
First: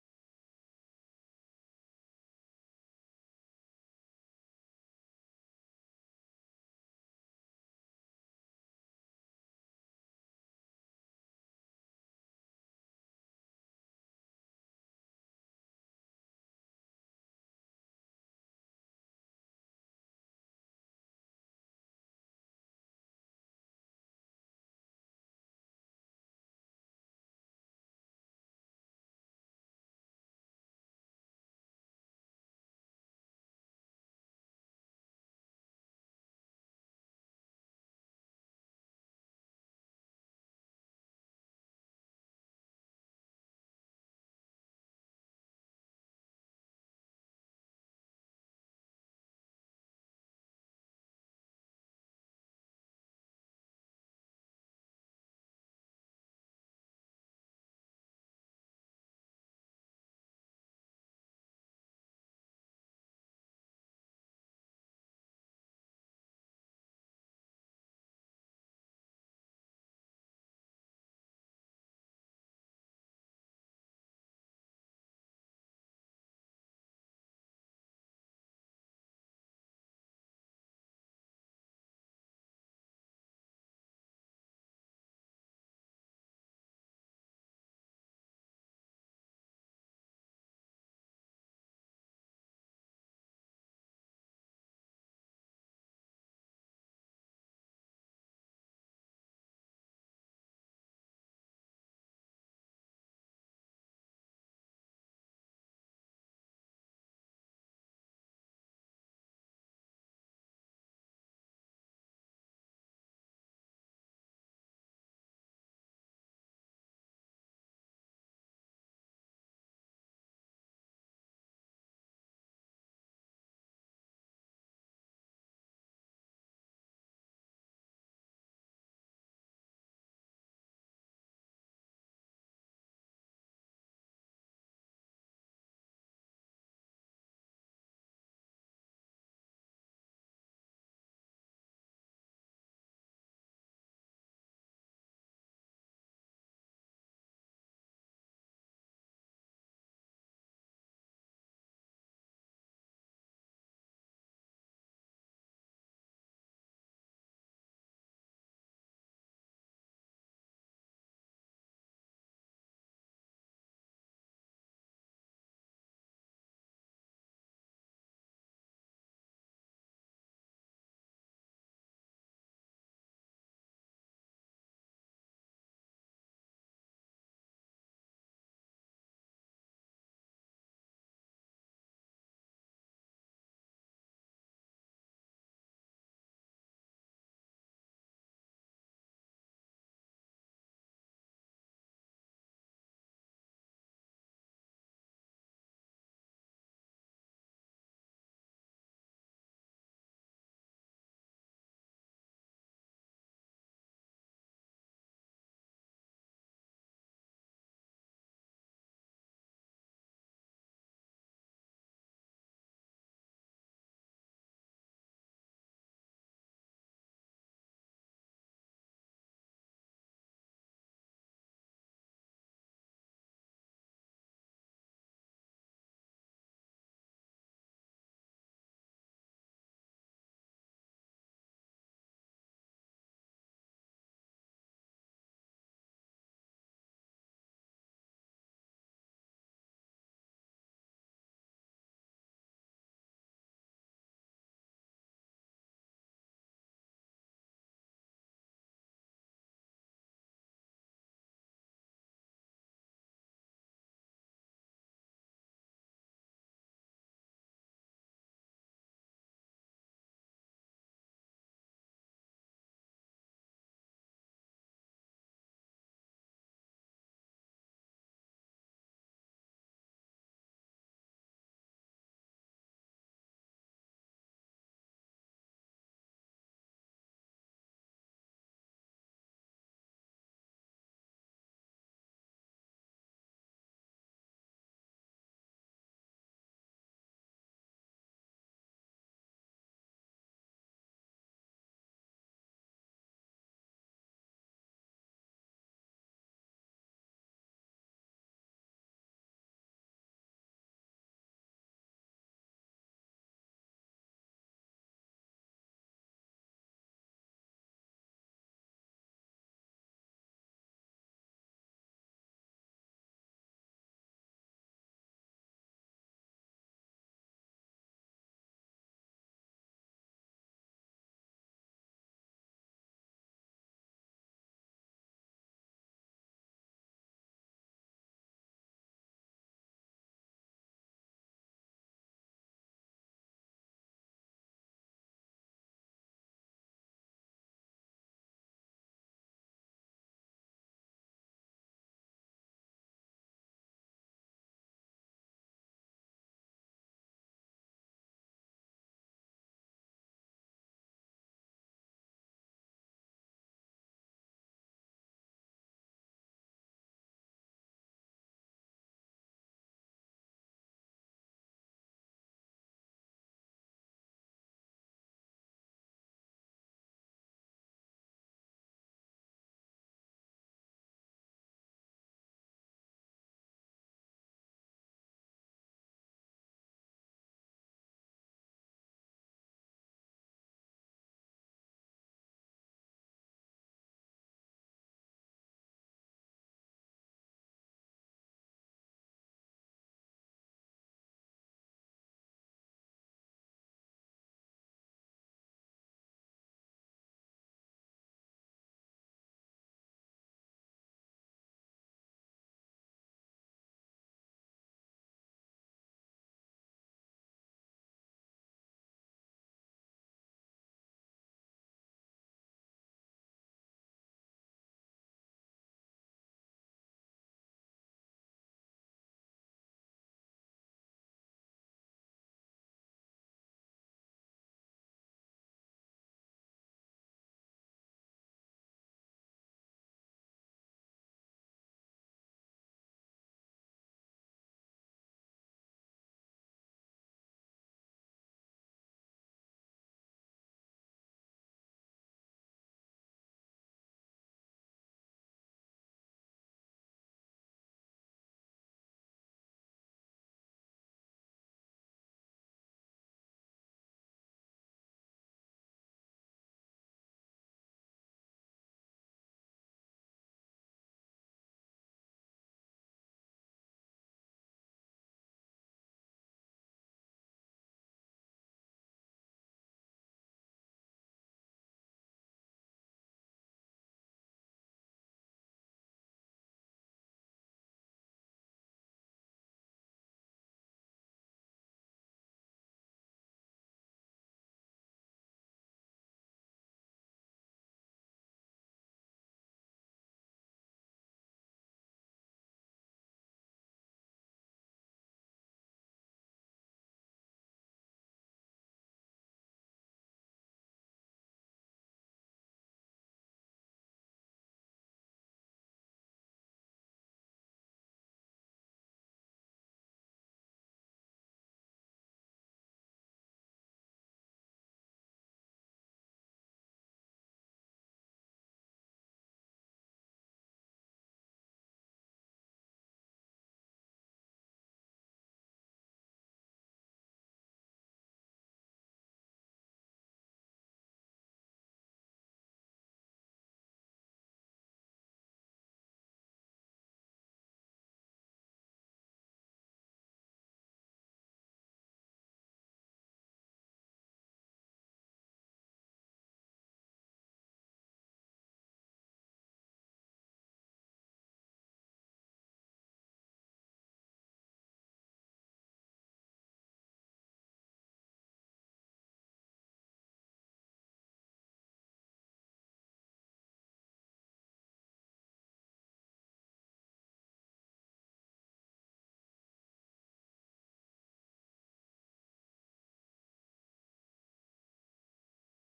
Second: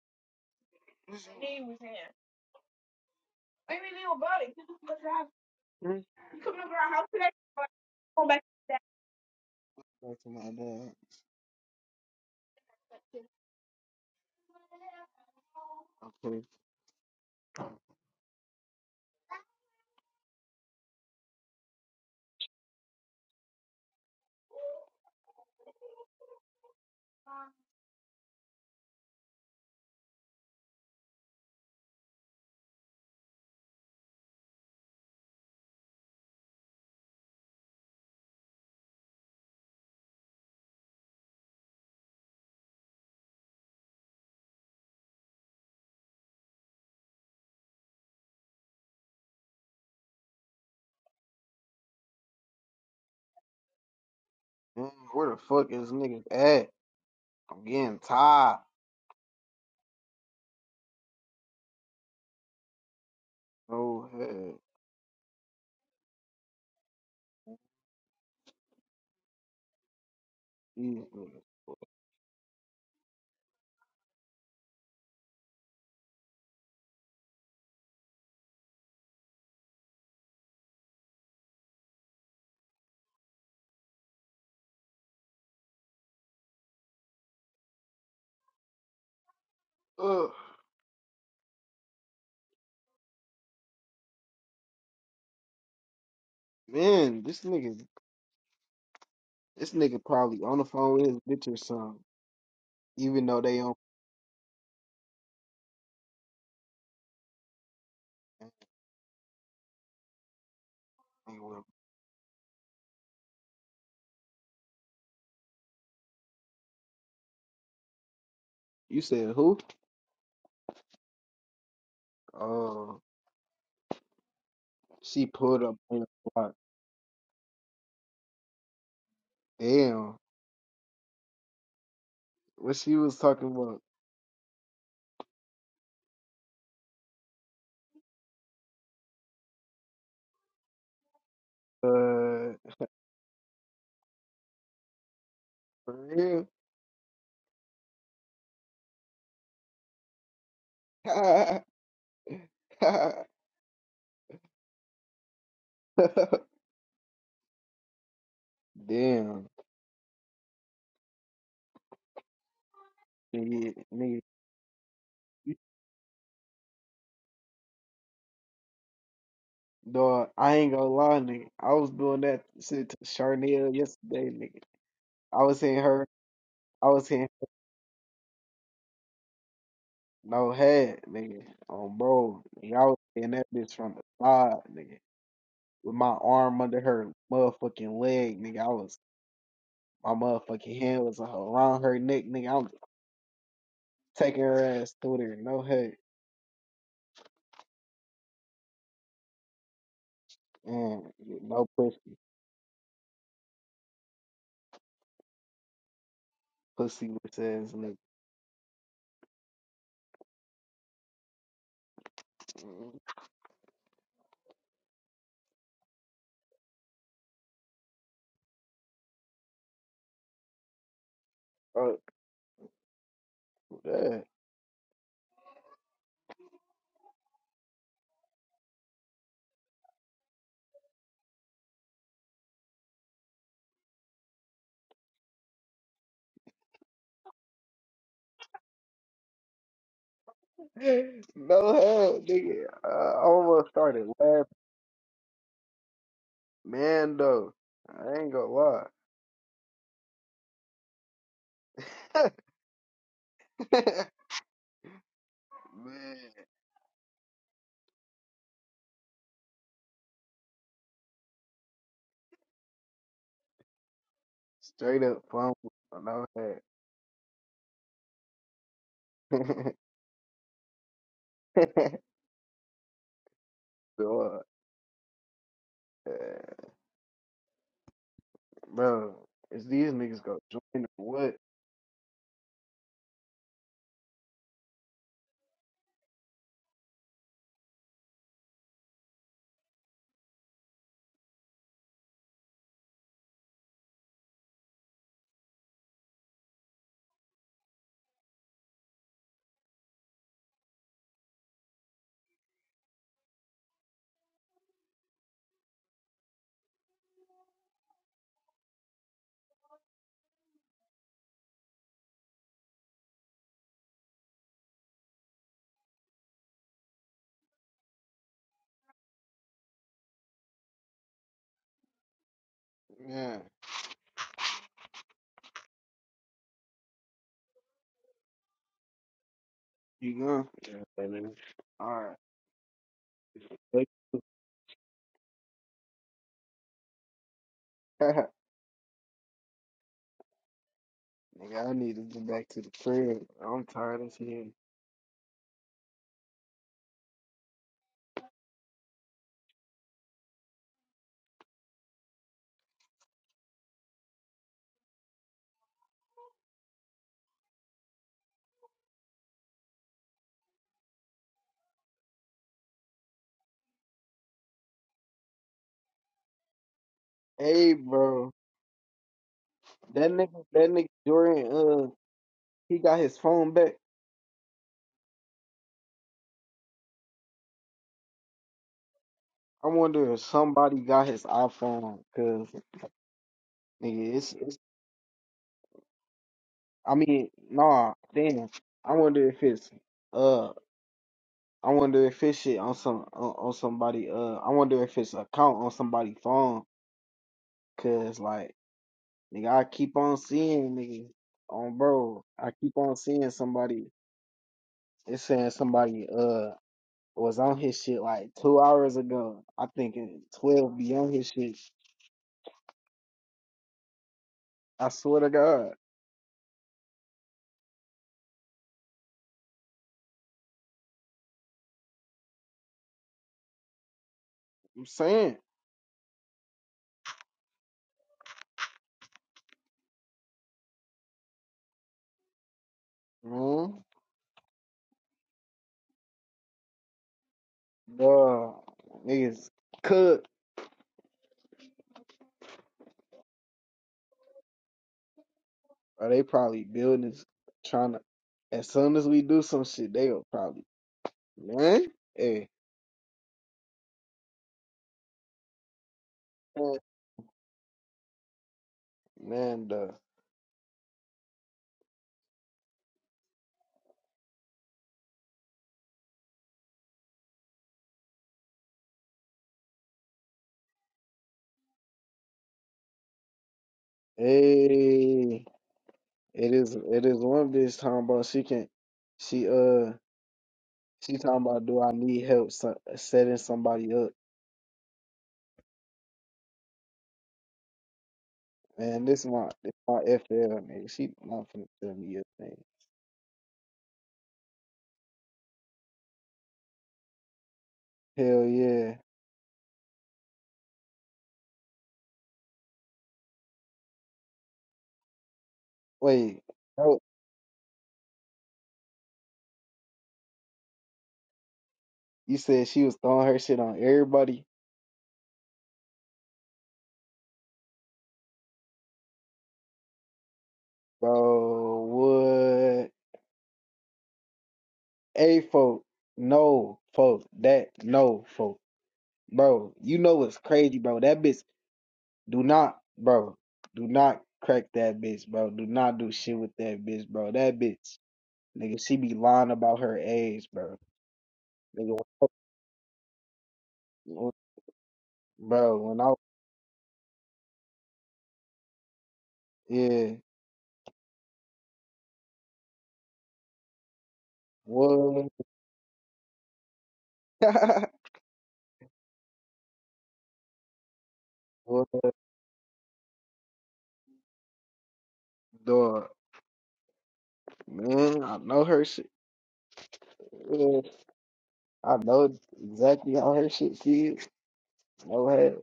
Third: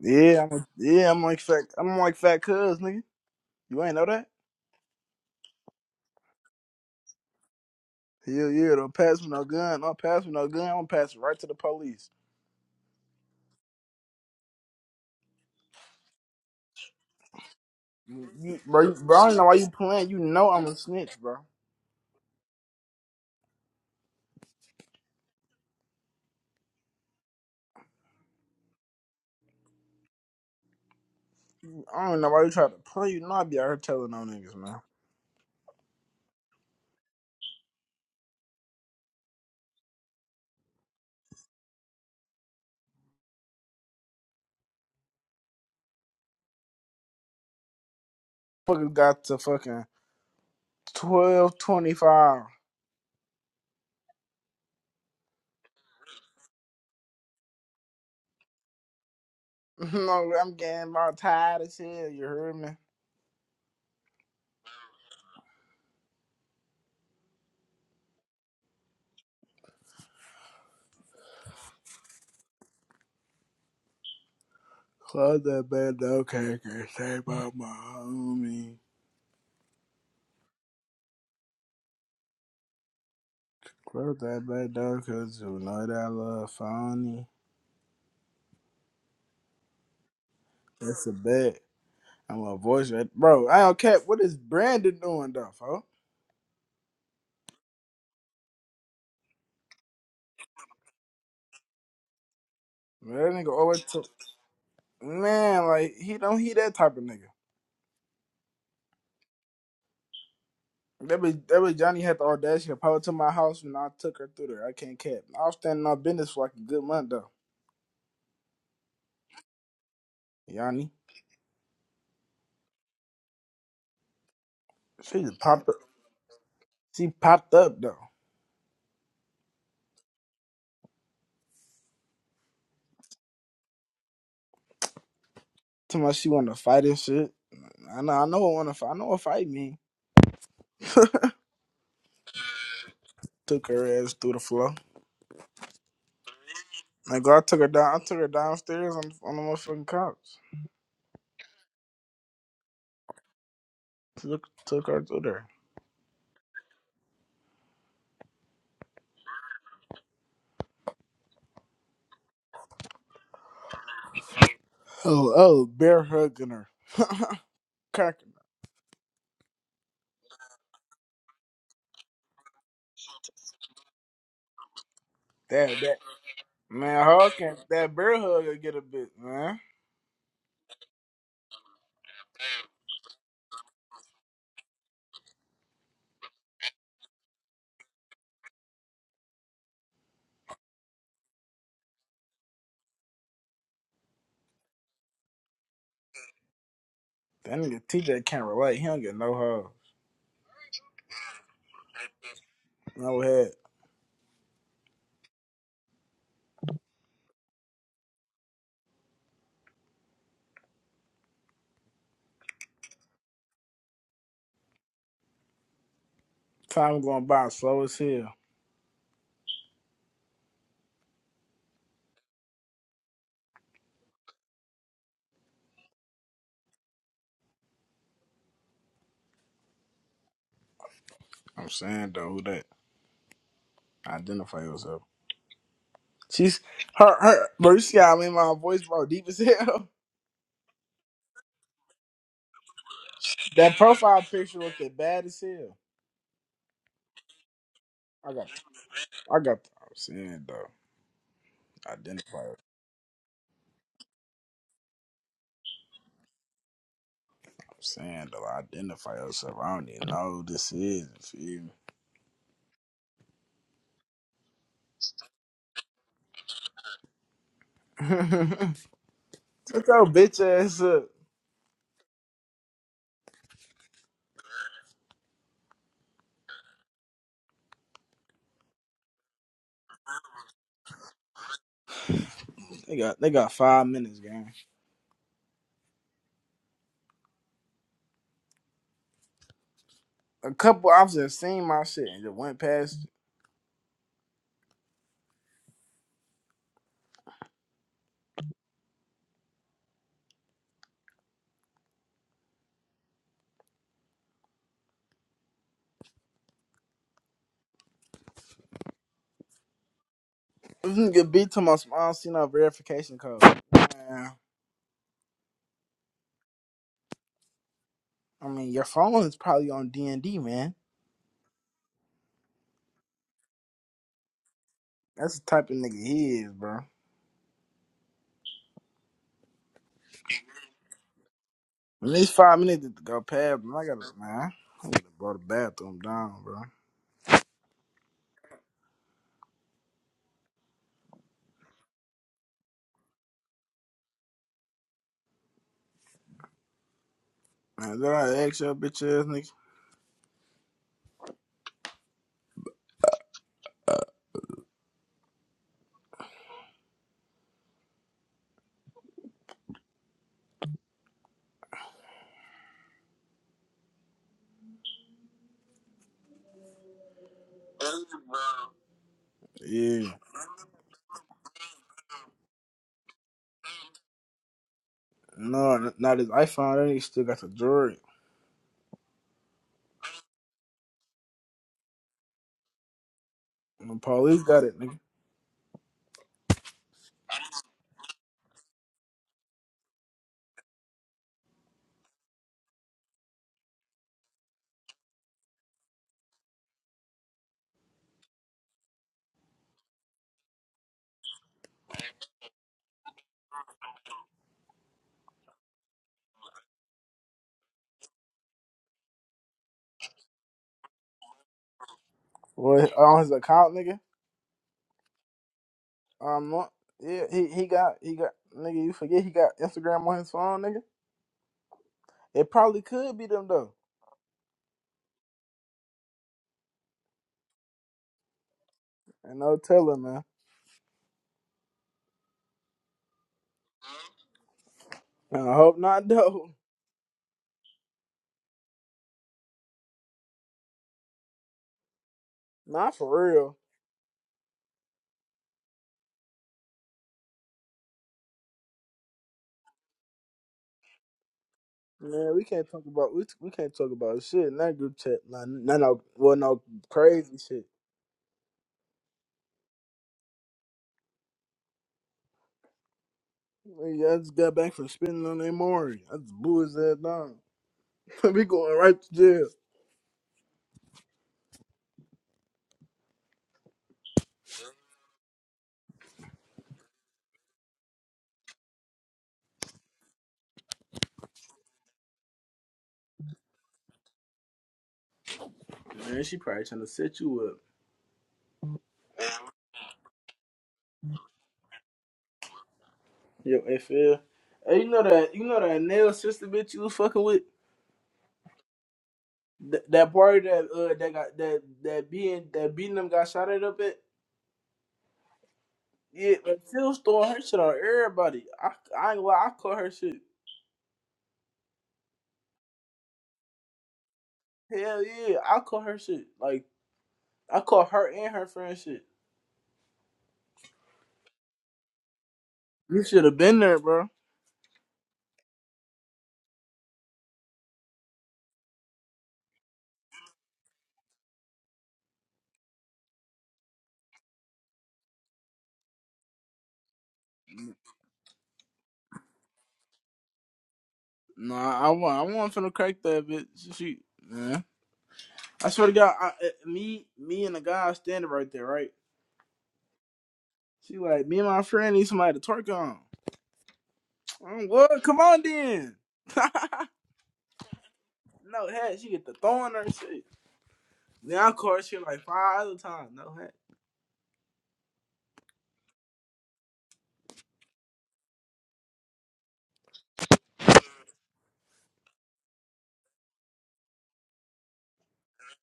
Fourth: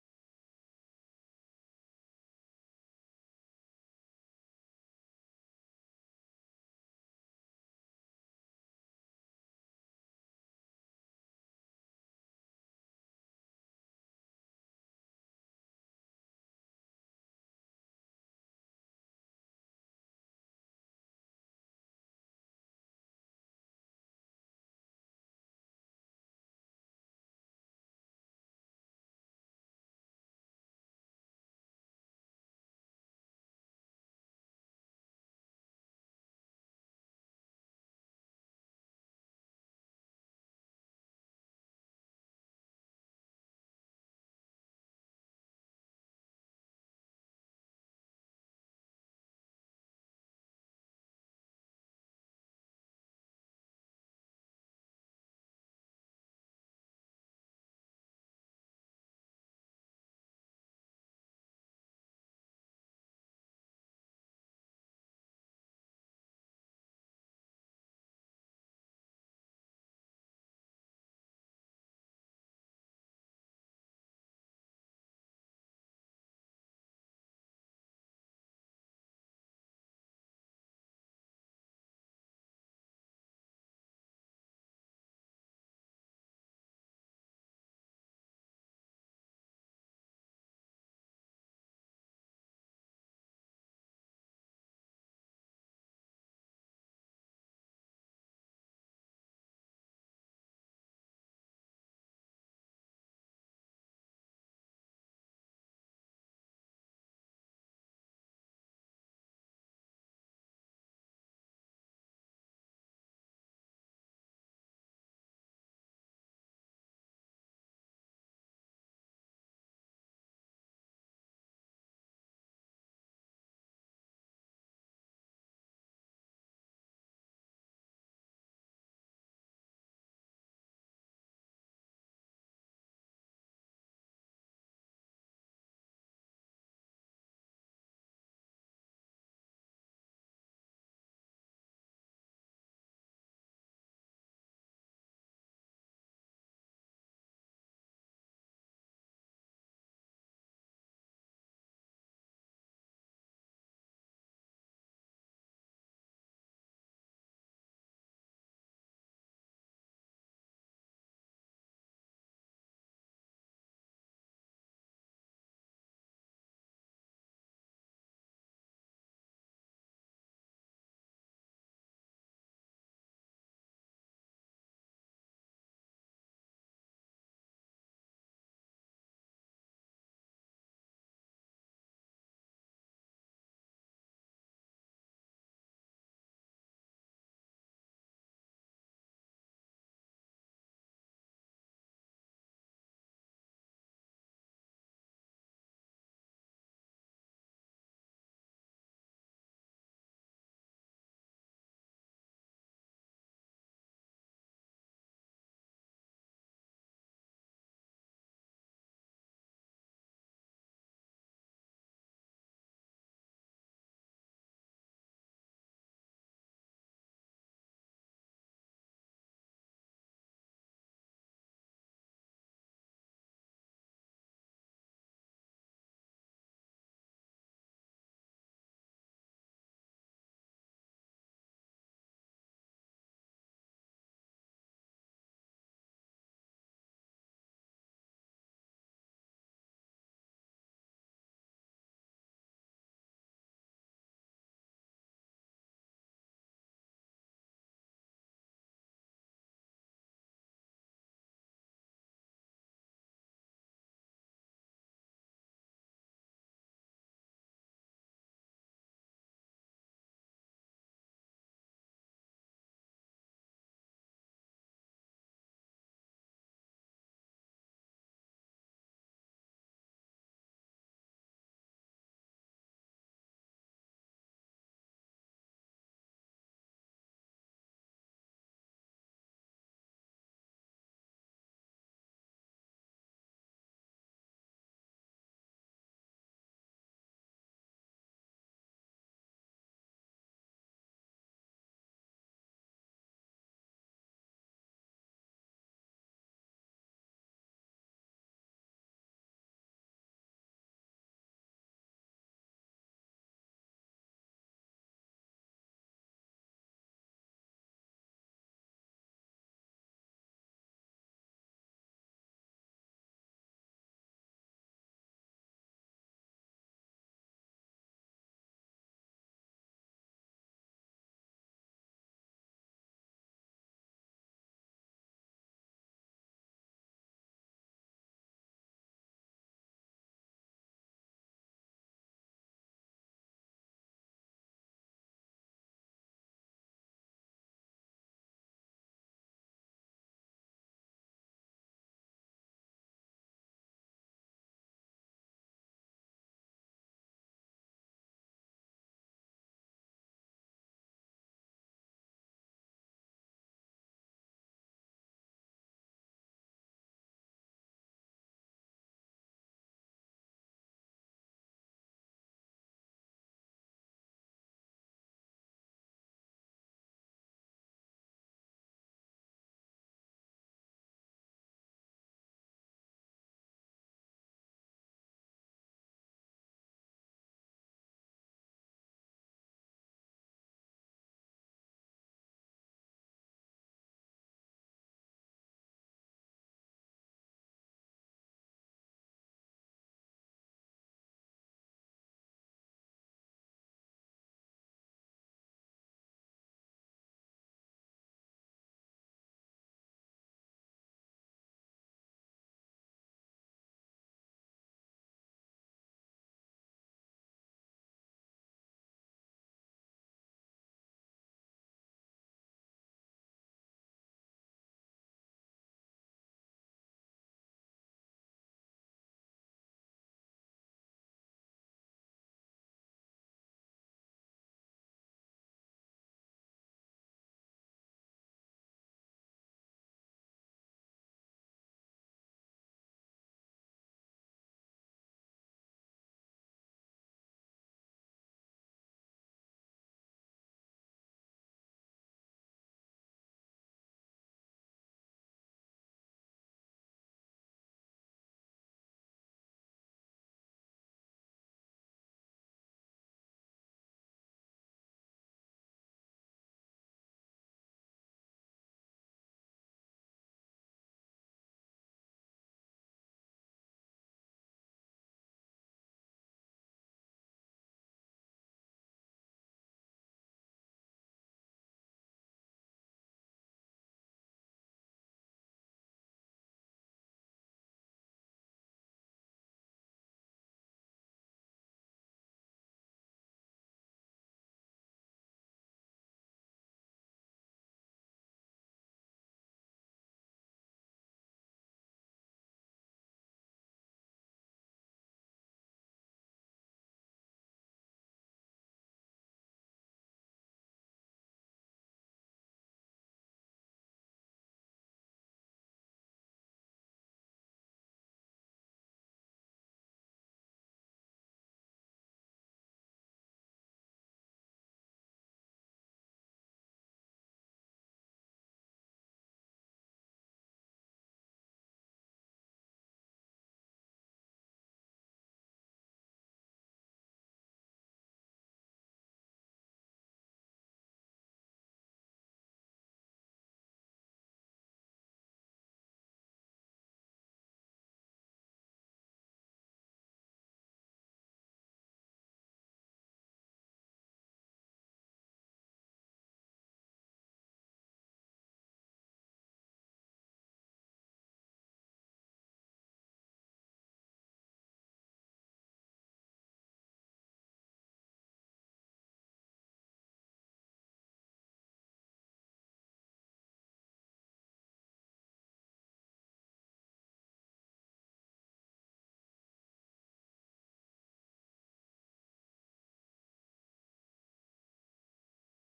Speaker 1: Yeah, I'm a, yeah, I'm like fat, I'm like fat cuz, nigga. You ain't know that?
Speaker 2: Mm,
Speaker 1: Hell yeah, don't pass me no gun, don't
Speaker 2: That's
Speaker 1: pass me
Speaker 2: my
Speaker 1: no gun. I'm gonna
Speaker 2: dad.
Speaker 1: pass it right to the police.
Speaker 2: Okay.
Speaker 1: You, you- bro, you, bro, I don't know why you playing. You know I'm a snitch, bro. I don't know why you try to play. You know I be out here telling no niggas, man. Fuckers got to fucking twelve twenty five.
Speaker 2: Mm, Where the fuck is niggas at? I'm getting tired.
Speaker 1: no, I'm getting about tired as hell. You heard me?
Speaker 2: Oh hell, these niggas.
Speaker 1: Close that bad door, cracker. Say, about my homie. Close that bad door, cause you know that little phony.
Speaker 2: Ugh,
Speaker 1: That's a bet. I'm a voice right. Bro, I don't care. What is Brandon doing, though, fo?
Speaker 2: man, this nigga, this nigga probably on the phone with his bitch or something.
Speaker 1: Man,
Speaker 2: Even though
Speaker 1: that nigga
Speaker 2: they on.
Speaker 1: always took. Man, like, he don't, he that type of nigga. That was,
Speaker 2: anyway.
Speaker 1: that was Johnny had the audacity to pop up to my house when I took her through there. I can't cap. I was standing on business for like a good month, though.
Speaker 2: You said who?
Speaker 1: Yanni.
Speaker 2: Oh.
Speaker 1: She
Speaker 2: She
Speaker 1: just
Speaker 2: pulled
Speaker 1: popped up.
Speaker 2: up on the block.
Speaker 1: She popped up, though.
Speaker 2: Damn. What she was talking about?
Speaker 1: Tell me she want to fight and shit. I know, I know what want to fight. I know what fight me.
Speaker 2: Uh,
Speaker 1: Took her ass through the floor.
Speaker 2: for real?
Speaker 1: Like I took her down. I took her downstairs on on the motherfucking couch. Took took her through there.
Speaker 2: Damn. Nigga, nigga.
Speaker 1: Oh oh, bear hugging her, cracking. her.
Speaker 2: Dog, I ain't gonna lie, nigga. I was doing that shit to Charnel yesterday, nigga. I was seeing
Speaker 1: That that
Speaker 2: her. I
Speaker 1: man,
Speaker 2: was seeing
Speaker 1: hug can that bear hugger get a bit man.
Speaker 2: no head, nigga. On bro. Nigga, I was seeing that bitch from the side, nigga. With my arm under her motherfucking leg, nigga. I was, my motherfucking hand was around her neck, nigga. I'm Take her ass through there. No hate.
Speaker 1: That nigga TJ can't relate. He don't get no hug,
Speaker 2: Mm, no pussy.
Speaker 1: no head.
Speaker 2: Pussy with ass nigga. Mm,
Speaker 1: Time going by slow as hell.
Speaker 2: Fuck that.
Speaker 1: I'm saying though, who that? Identify yourself. She's her her. Bro, you see how I made my voice bro deep as hell.
Speaker 2: No hell, nigga. I almost
Speaker 1: That
Speaker 2: started
Speaker 1: profile
Speaker 2: laughing.
Speaker 1: picture looked as bad as hell.
Speaker 2: Man, though. I ain't
Speaker 1: I
Speaker 2: gonna
Speaker 1: got,
Speaker 2: lie.
Speaker 1: I got. I'm saying though, identify. I'm
Speaker 2: Man.
Speaker 1: saying though, identify yourself. I don't even know who this is. You
Speaker 2: Straight up fumble. No hat.
Speaker 1: feel me? Shut your bitch ass up.
Speaker 2: so, uh, bro, is these niggas gonna join or what?
Speaker 1: They got, they got five minutes, gang. A couple officers seen my shit and just went past. it. This nigga beat to my small seen our verification code. Man, I mean, your phone is probably on D and D, man.
Speaker 2: Yeah.
Speaker 1: That's the type of nigga he is, bro.
Speaker 2: You gonna? Yeah,
Speaker 1: At
Speaker 2: Alright.
Speaker 1: least five minutes to go past, man. I gotta, man. I gotta go to the bathroom down, bro.
Speaker 2: Nigga, I need to get back to the crib. I'm tired of shit.
Speaker 1: Man, did I ask your bitch ass nigga?
Speaker 2: Hey, bro, that
Speaker 1: Yeah.
Speaker 2: nigga, that nigga Dorian, uh, he got his phone back.
Speaker 1: No, not his iPhone. That nigga still got the jewelry.
Speaker 2: I wonder if somebody got his iPhone, cause
Speaker 1: The
Speaker 2: nigga, it's,
Speaker 1: police
Speaker 2: it's
Speaker 1: got it, nigga.
Speaker 2: I mean, nah, damn. I wonder if it's, uh, I wonder if it's shit on some on, on somebody. Uh, I wonder if it's account on somebody's phone, cause like, nigga, I keep on seeing nigga on bro. I keep on seeing somebody. It's saying somebody. uh. was on his shit like two hours ago. I think it- twelve be on his shit.
Speaker 1: What on his account, nigga.
Speaker 2: I swear to God,
Speaker 1: Um, no- yeah, he, he got, he got, nigga, you forget he got Instagram on his phone, nigga. It probably could be them, though.
Speaker 2: I'm saying,
Speaker 1: And no telling, man.
Speaker 2: man,
Speaker 1: I hope not, though.
Speaker 2: Duh, niggas cook
Speaker 1: Not for real.
Speaker 2: or they probably building, trying to. As soon as we do some shit, they'll probably man,
Speaker 1: Man, we
Speaker 2: hey,
Speaker 1: can't talk about we, we can't talk about shit in that group chat. Nah, no, no, well, no crazy shit.
Speaker 2: man, duh,
Speaker 1: Nigga, I just got back from spitting on that Maury. I just blew his ass down. we going right to jail.
Speaker 2: hey, it is it is one bitch talking about she can, she uh she talking about do I need help so, setting somebody up.
Speaker 1: Man, she probably trying to set you up.
Speaker 2: Man, this my this my FL nigga. She not finna tell me a thing.
Speaker 1: Yo, FL. Hey, you know that you know that nail sister bitch you was fucking with?
Speaker 2: Hell yeah.
Speaker 1: Th- that party that uh that got that that being that beating them got shot at up at? Yeah,
Speaker 2: Wait,
Speaker 1: but still
Speaker 2: no,
Speaker 1: throwing her shit on everybody. I I ain't gonna lie, I caught her shit.
Speaker 2: you said she was throwing her shit on everybody,
Speaker 1: Hell yeah, I caught her shit. Like I caught her and her friend shit.
Speaker 2: bro. What?
Speaker 1: You should have been there, bro.
Speaker 2: A folk, no folk, that no folk, bro. You know what's crazy, bro? That bitch do not, bro. Do not crack that bitch, bro. Do not do shit with that bitch, bro. That bitch, nigga, she be lying about her age, bro.
Speaker 1: Nah, I
Speaker 2: Nigga,
Speaker 1: want I want finna crack that bitch. She,
Speaker 2: when- when-
Speaker 1: nah. I
Speaker 2: bro,
Speaker 1: swear to
Speaker 2: when I
Speaker 1: God, I, uh, me, me and the guy standing right there, right?
Speaker 2: yeah,
Speaker 1: She like, me and my friend need somebody to twerk on. I'm, like, what? Come
Speaker 2: what?
Speaker 1: on then. no hat. She get the throwing her shit. Then I call her
Speaker 2: What
Speaker 1: shit like five other times. No hat.
Speaker 2: dog, man? I know her shit. man. I know exactly how her shit feels. No head,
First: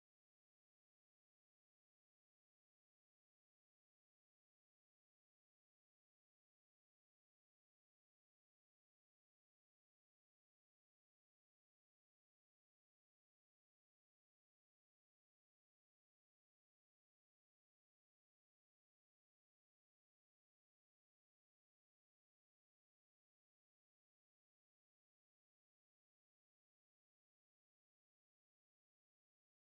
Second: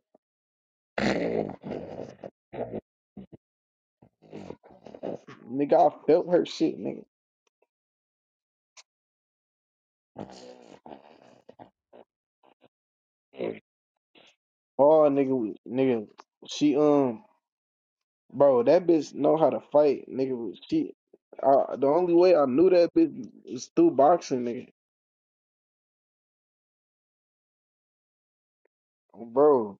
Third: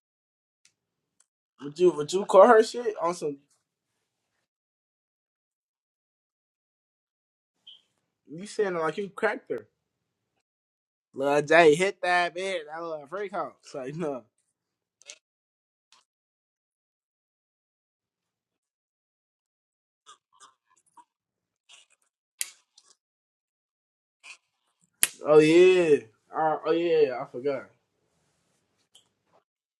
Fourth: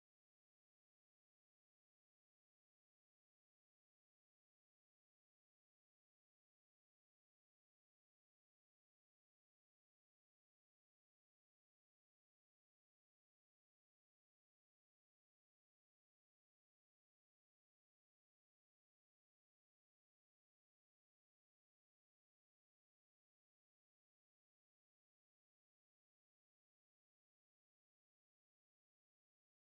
Speaker 1: Would you would you call her shit on some?
Speaker 2: nigga. I felt her shit, nigga.
Speaker 1: You saying like you cracked her? Lil J hit that bitch. That little freak out. It's like no.
Speaker 2: Oh, nigga, we- nigga. She um, bro, that bitch know how to fight, nigga. She, I, the only way I knew that bitch was through boxing, nigga.
Speaker 1: Oh yeah. Uh, oh yeah. I forgot.
Speaker 2: Bro,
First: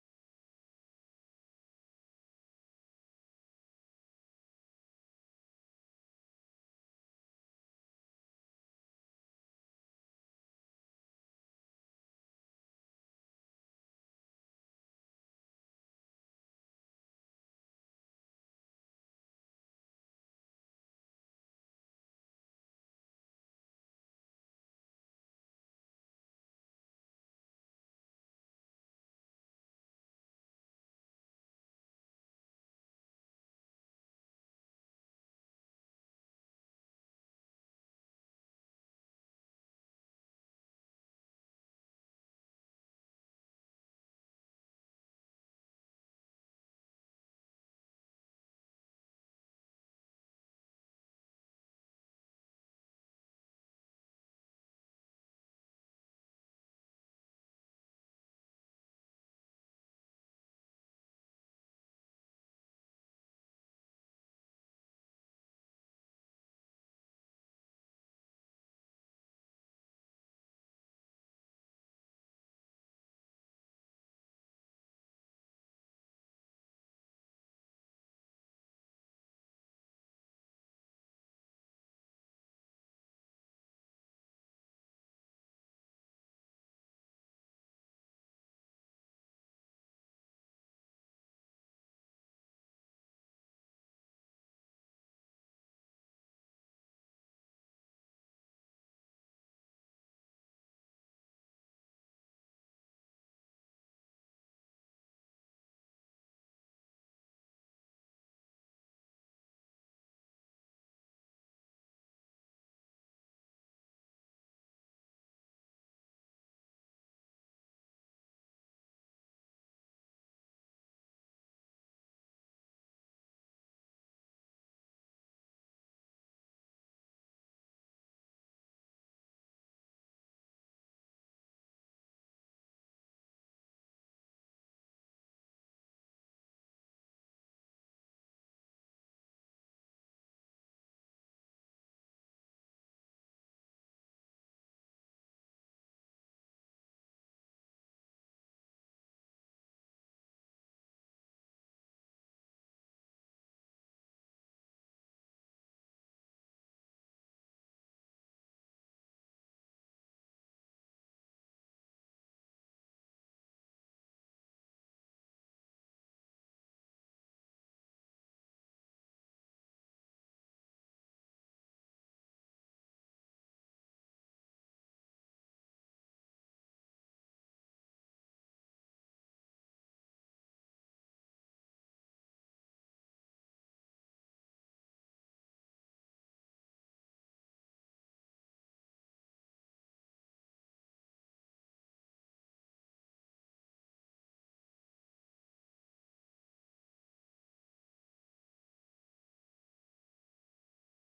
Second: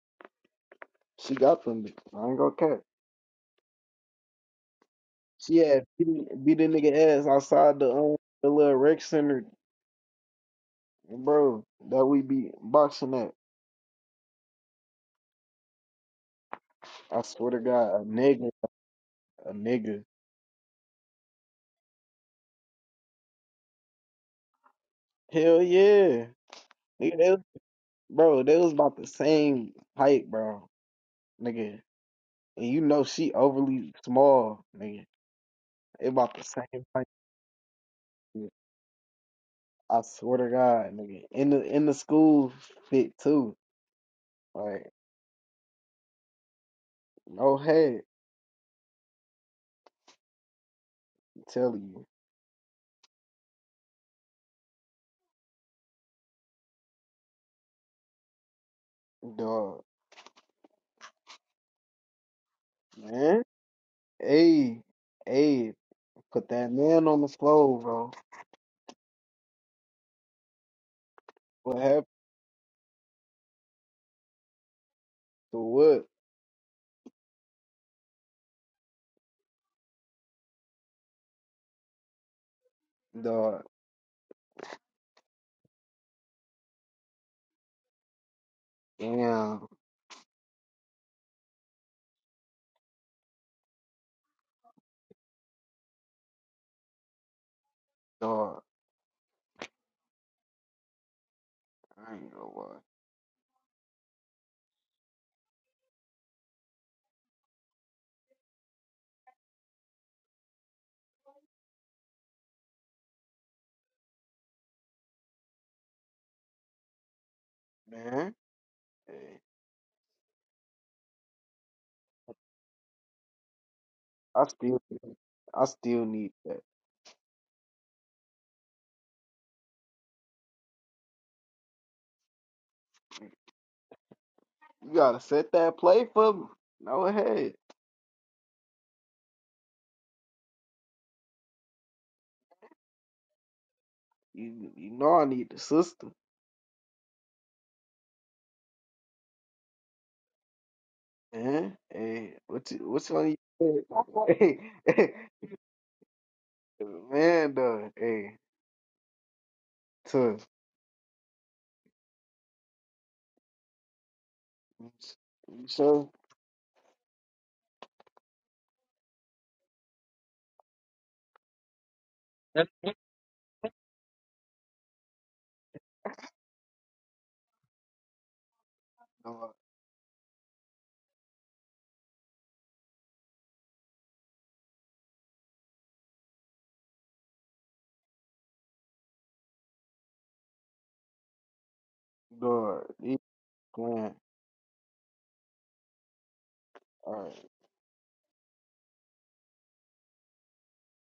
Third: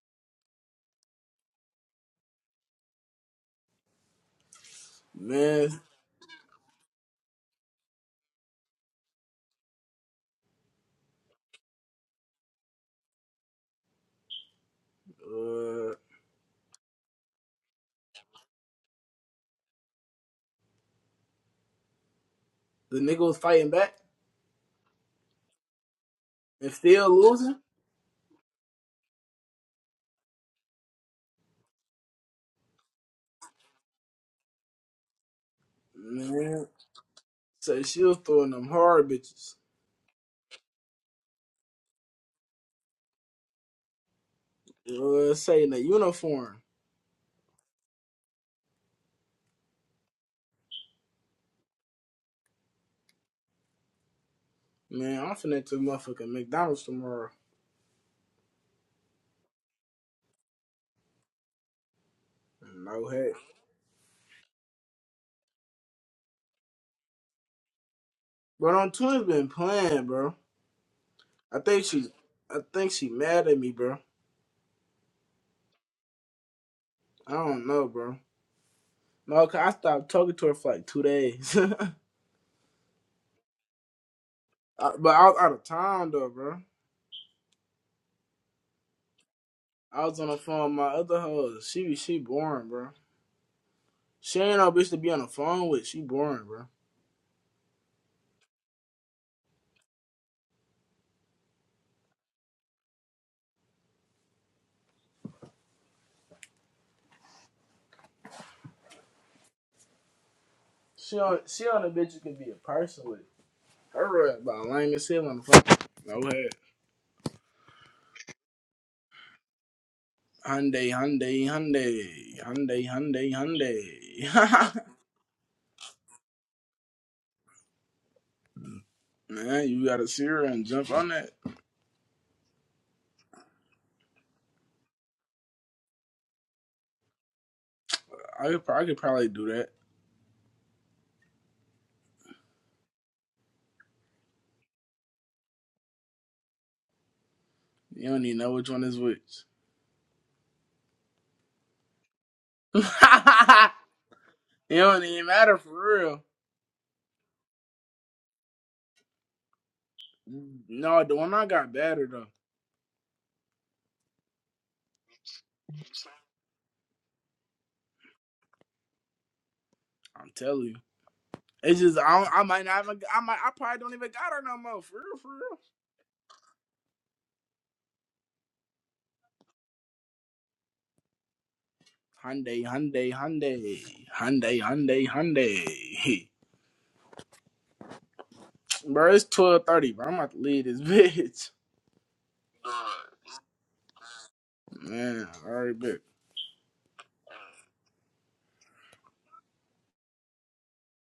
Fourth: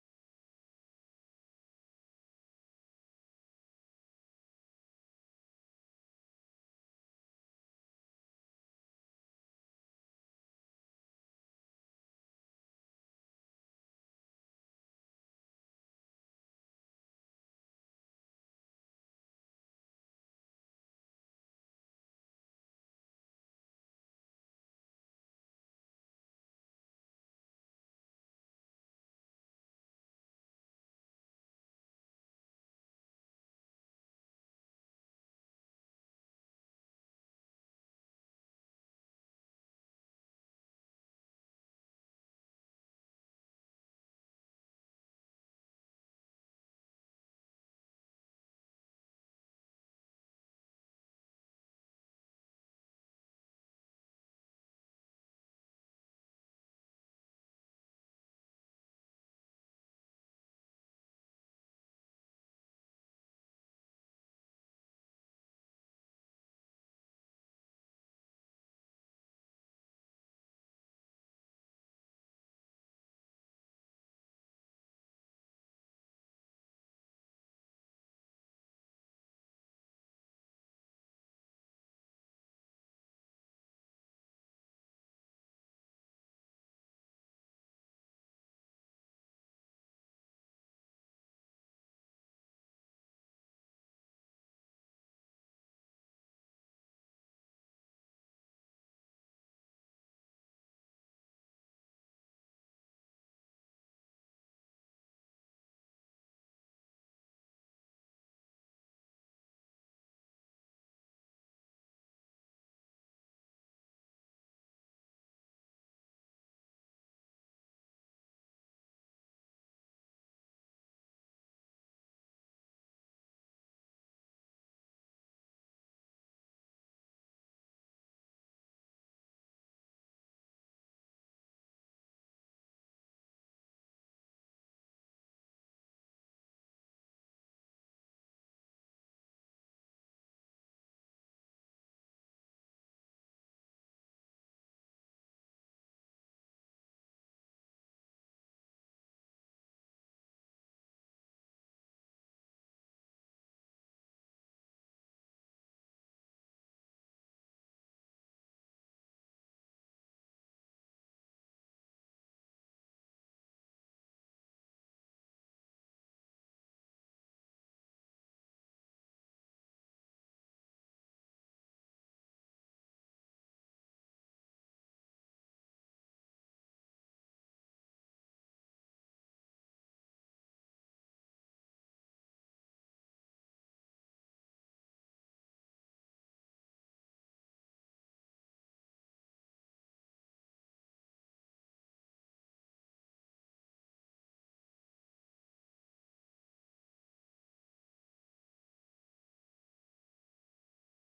Speaker 2: she got them. Bitch. I ain't gonna cap. She
Speaker 1: Man,
Speaker 2: had beat, beat the nigga ass outside the um, the little rec center, bro. That we be boxing at.
Speaker 1: uh,
Speaker 2: I swear to God, a nigga, a nigga.
Speaker 1: the nigga was fighting back
Speaker 2: Hell yeah.
Speaker 1: and still
Speaker 2: Nigga, they,
Speaker 1: losing.
Speaker 2: bro, they was about the same height, bro. Nigga. And you know she overly small, nigga. They about the
Speaker 1: Man.
Speaker 2: same height.
Speaker 1: So she was
Speaker 2: nigga.
Speaker 1: throwing them hard bitches.
Speaker 2: I swear to God, nigga. In the in the school fit too. Like,
Speaker 1: Uh, say in the uniform.
Speaker 2: no head, I'm telling you,
Speaker 1: Man, I'm finna to motherfucking McDonald's tomorrow.
Speaker 2: dog.
Speaker 1: No heck.
Speaker 2: Man. Hey, hey, put that man on the floor, bro.
Speaker 1: But on twins been playing, bro. I
Speaker 2: What
Speaker 1: think
Speaker 2: happened
Speaker 1: she, I think she mad at me, bro.
Speaker 2: to what?
Speaker 1: I don't know, bro. No, cause I stopped talking to her for like two days.
Speaker 2: Dog.
Speaker 1: I, but I was out of town though, bro.
Speaker 2: Damn,
Speaker 1: I was on the phone with my other hoes. She she boring, bro. She ain't no bitch to be on the phone with. She boring, bro.
Speaker 2: dog. I ain't gonna lie.
Speaker 1: She on she on a bitch you can be a person with. Her rap about lame as hell on the phone. No head.
Speaker 2: Man. Hey,
Speaker 1: Hyundai, Hyundai, Hyundai, Hyundai, Hyundai,
Speaker 2: I still,
Speaker 1: Hyundai.
Speaker 2: I still need that.
Speaker 1: Man, you got a sear and jump on that.
Speaker 2: You gotta set that play for me. No ahead.
Speaker 1: I could, I could probably do that.
Speaker 2: You, you know I need the system,
Speaker 1: You don't even know which one is which.
Speaker 2: man. Hey, what's,
Speaker 1: it
Speaker 2: what's on you Hey,
Speaker 1: don't
Speaker 2: hey,
Speaker 1: even matter for real.
Speaker 2: man, dog. Hey, tough.
Speaker 1: No, the one I got better though.
Speaker 2: You sure?
Speaker 1: I'm telling you, it's just I, don't, I might not. Even, I might. I probably don't even got her no more. For real, for real.
Speaker 2: dog.
Speaker 1: Hyundai, Hyundai, Hyundai, Hyundai, Hyundai, Hyundai. Bro, it's twelve thirty, bro. I'm about to leave this bitch.
Speaker 2: no,
Speaker 1: Alright.
Speaker 2: playing.
Speaker 1: Man, all right, bitch.
Speaker 2: All right.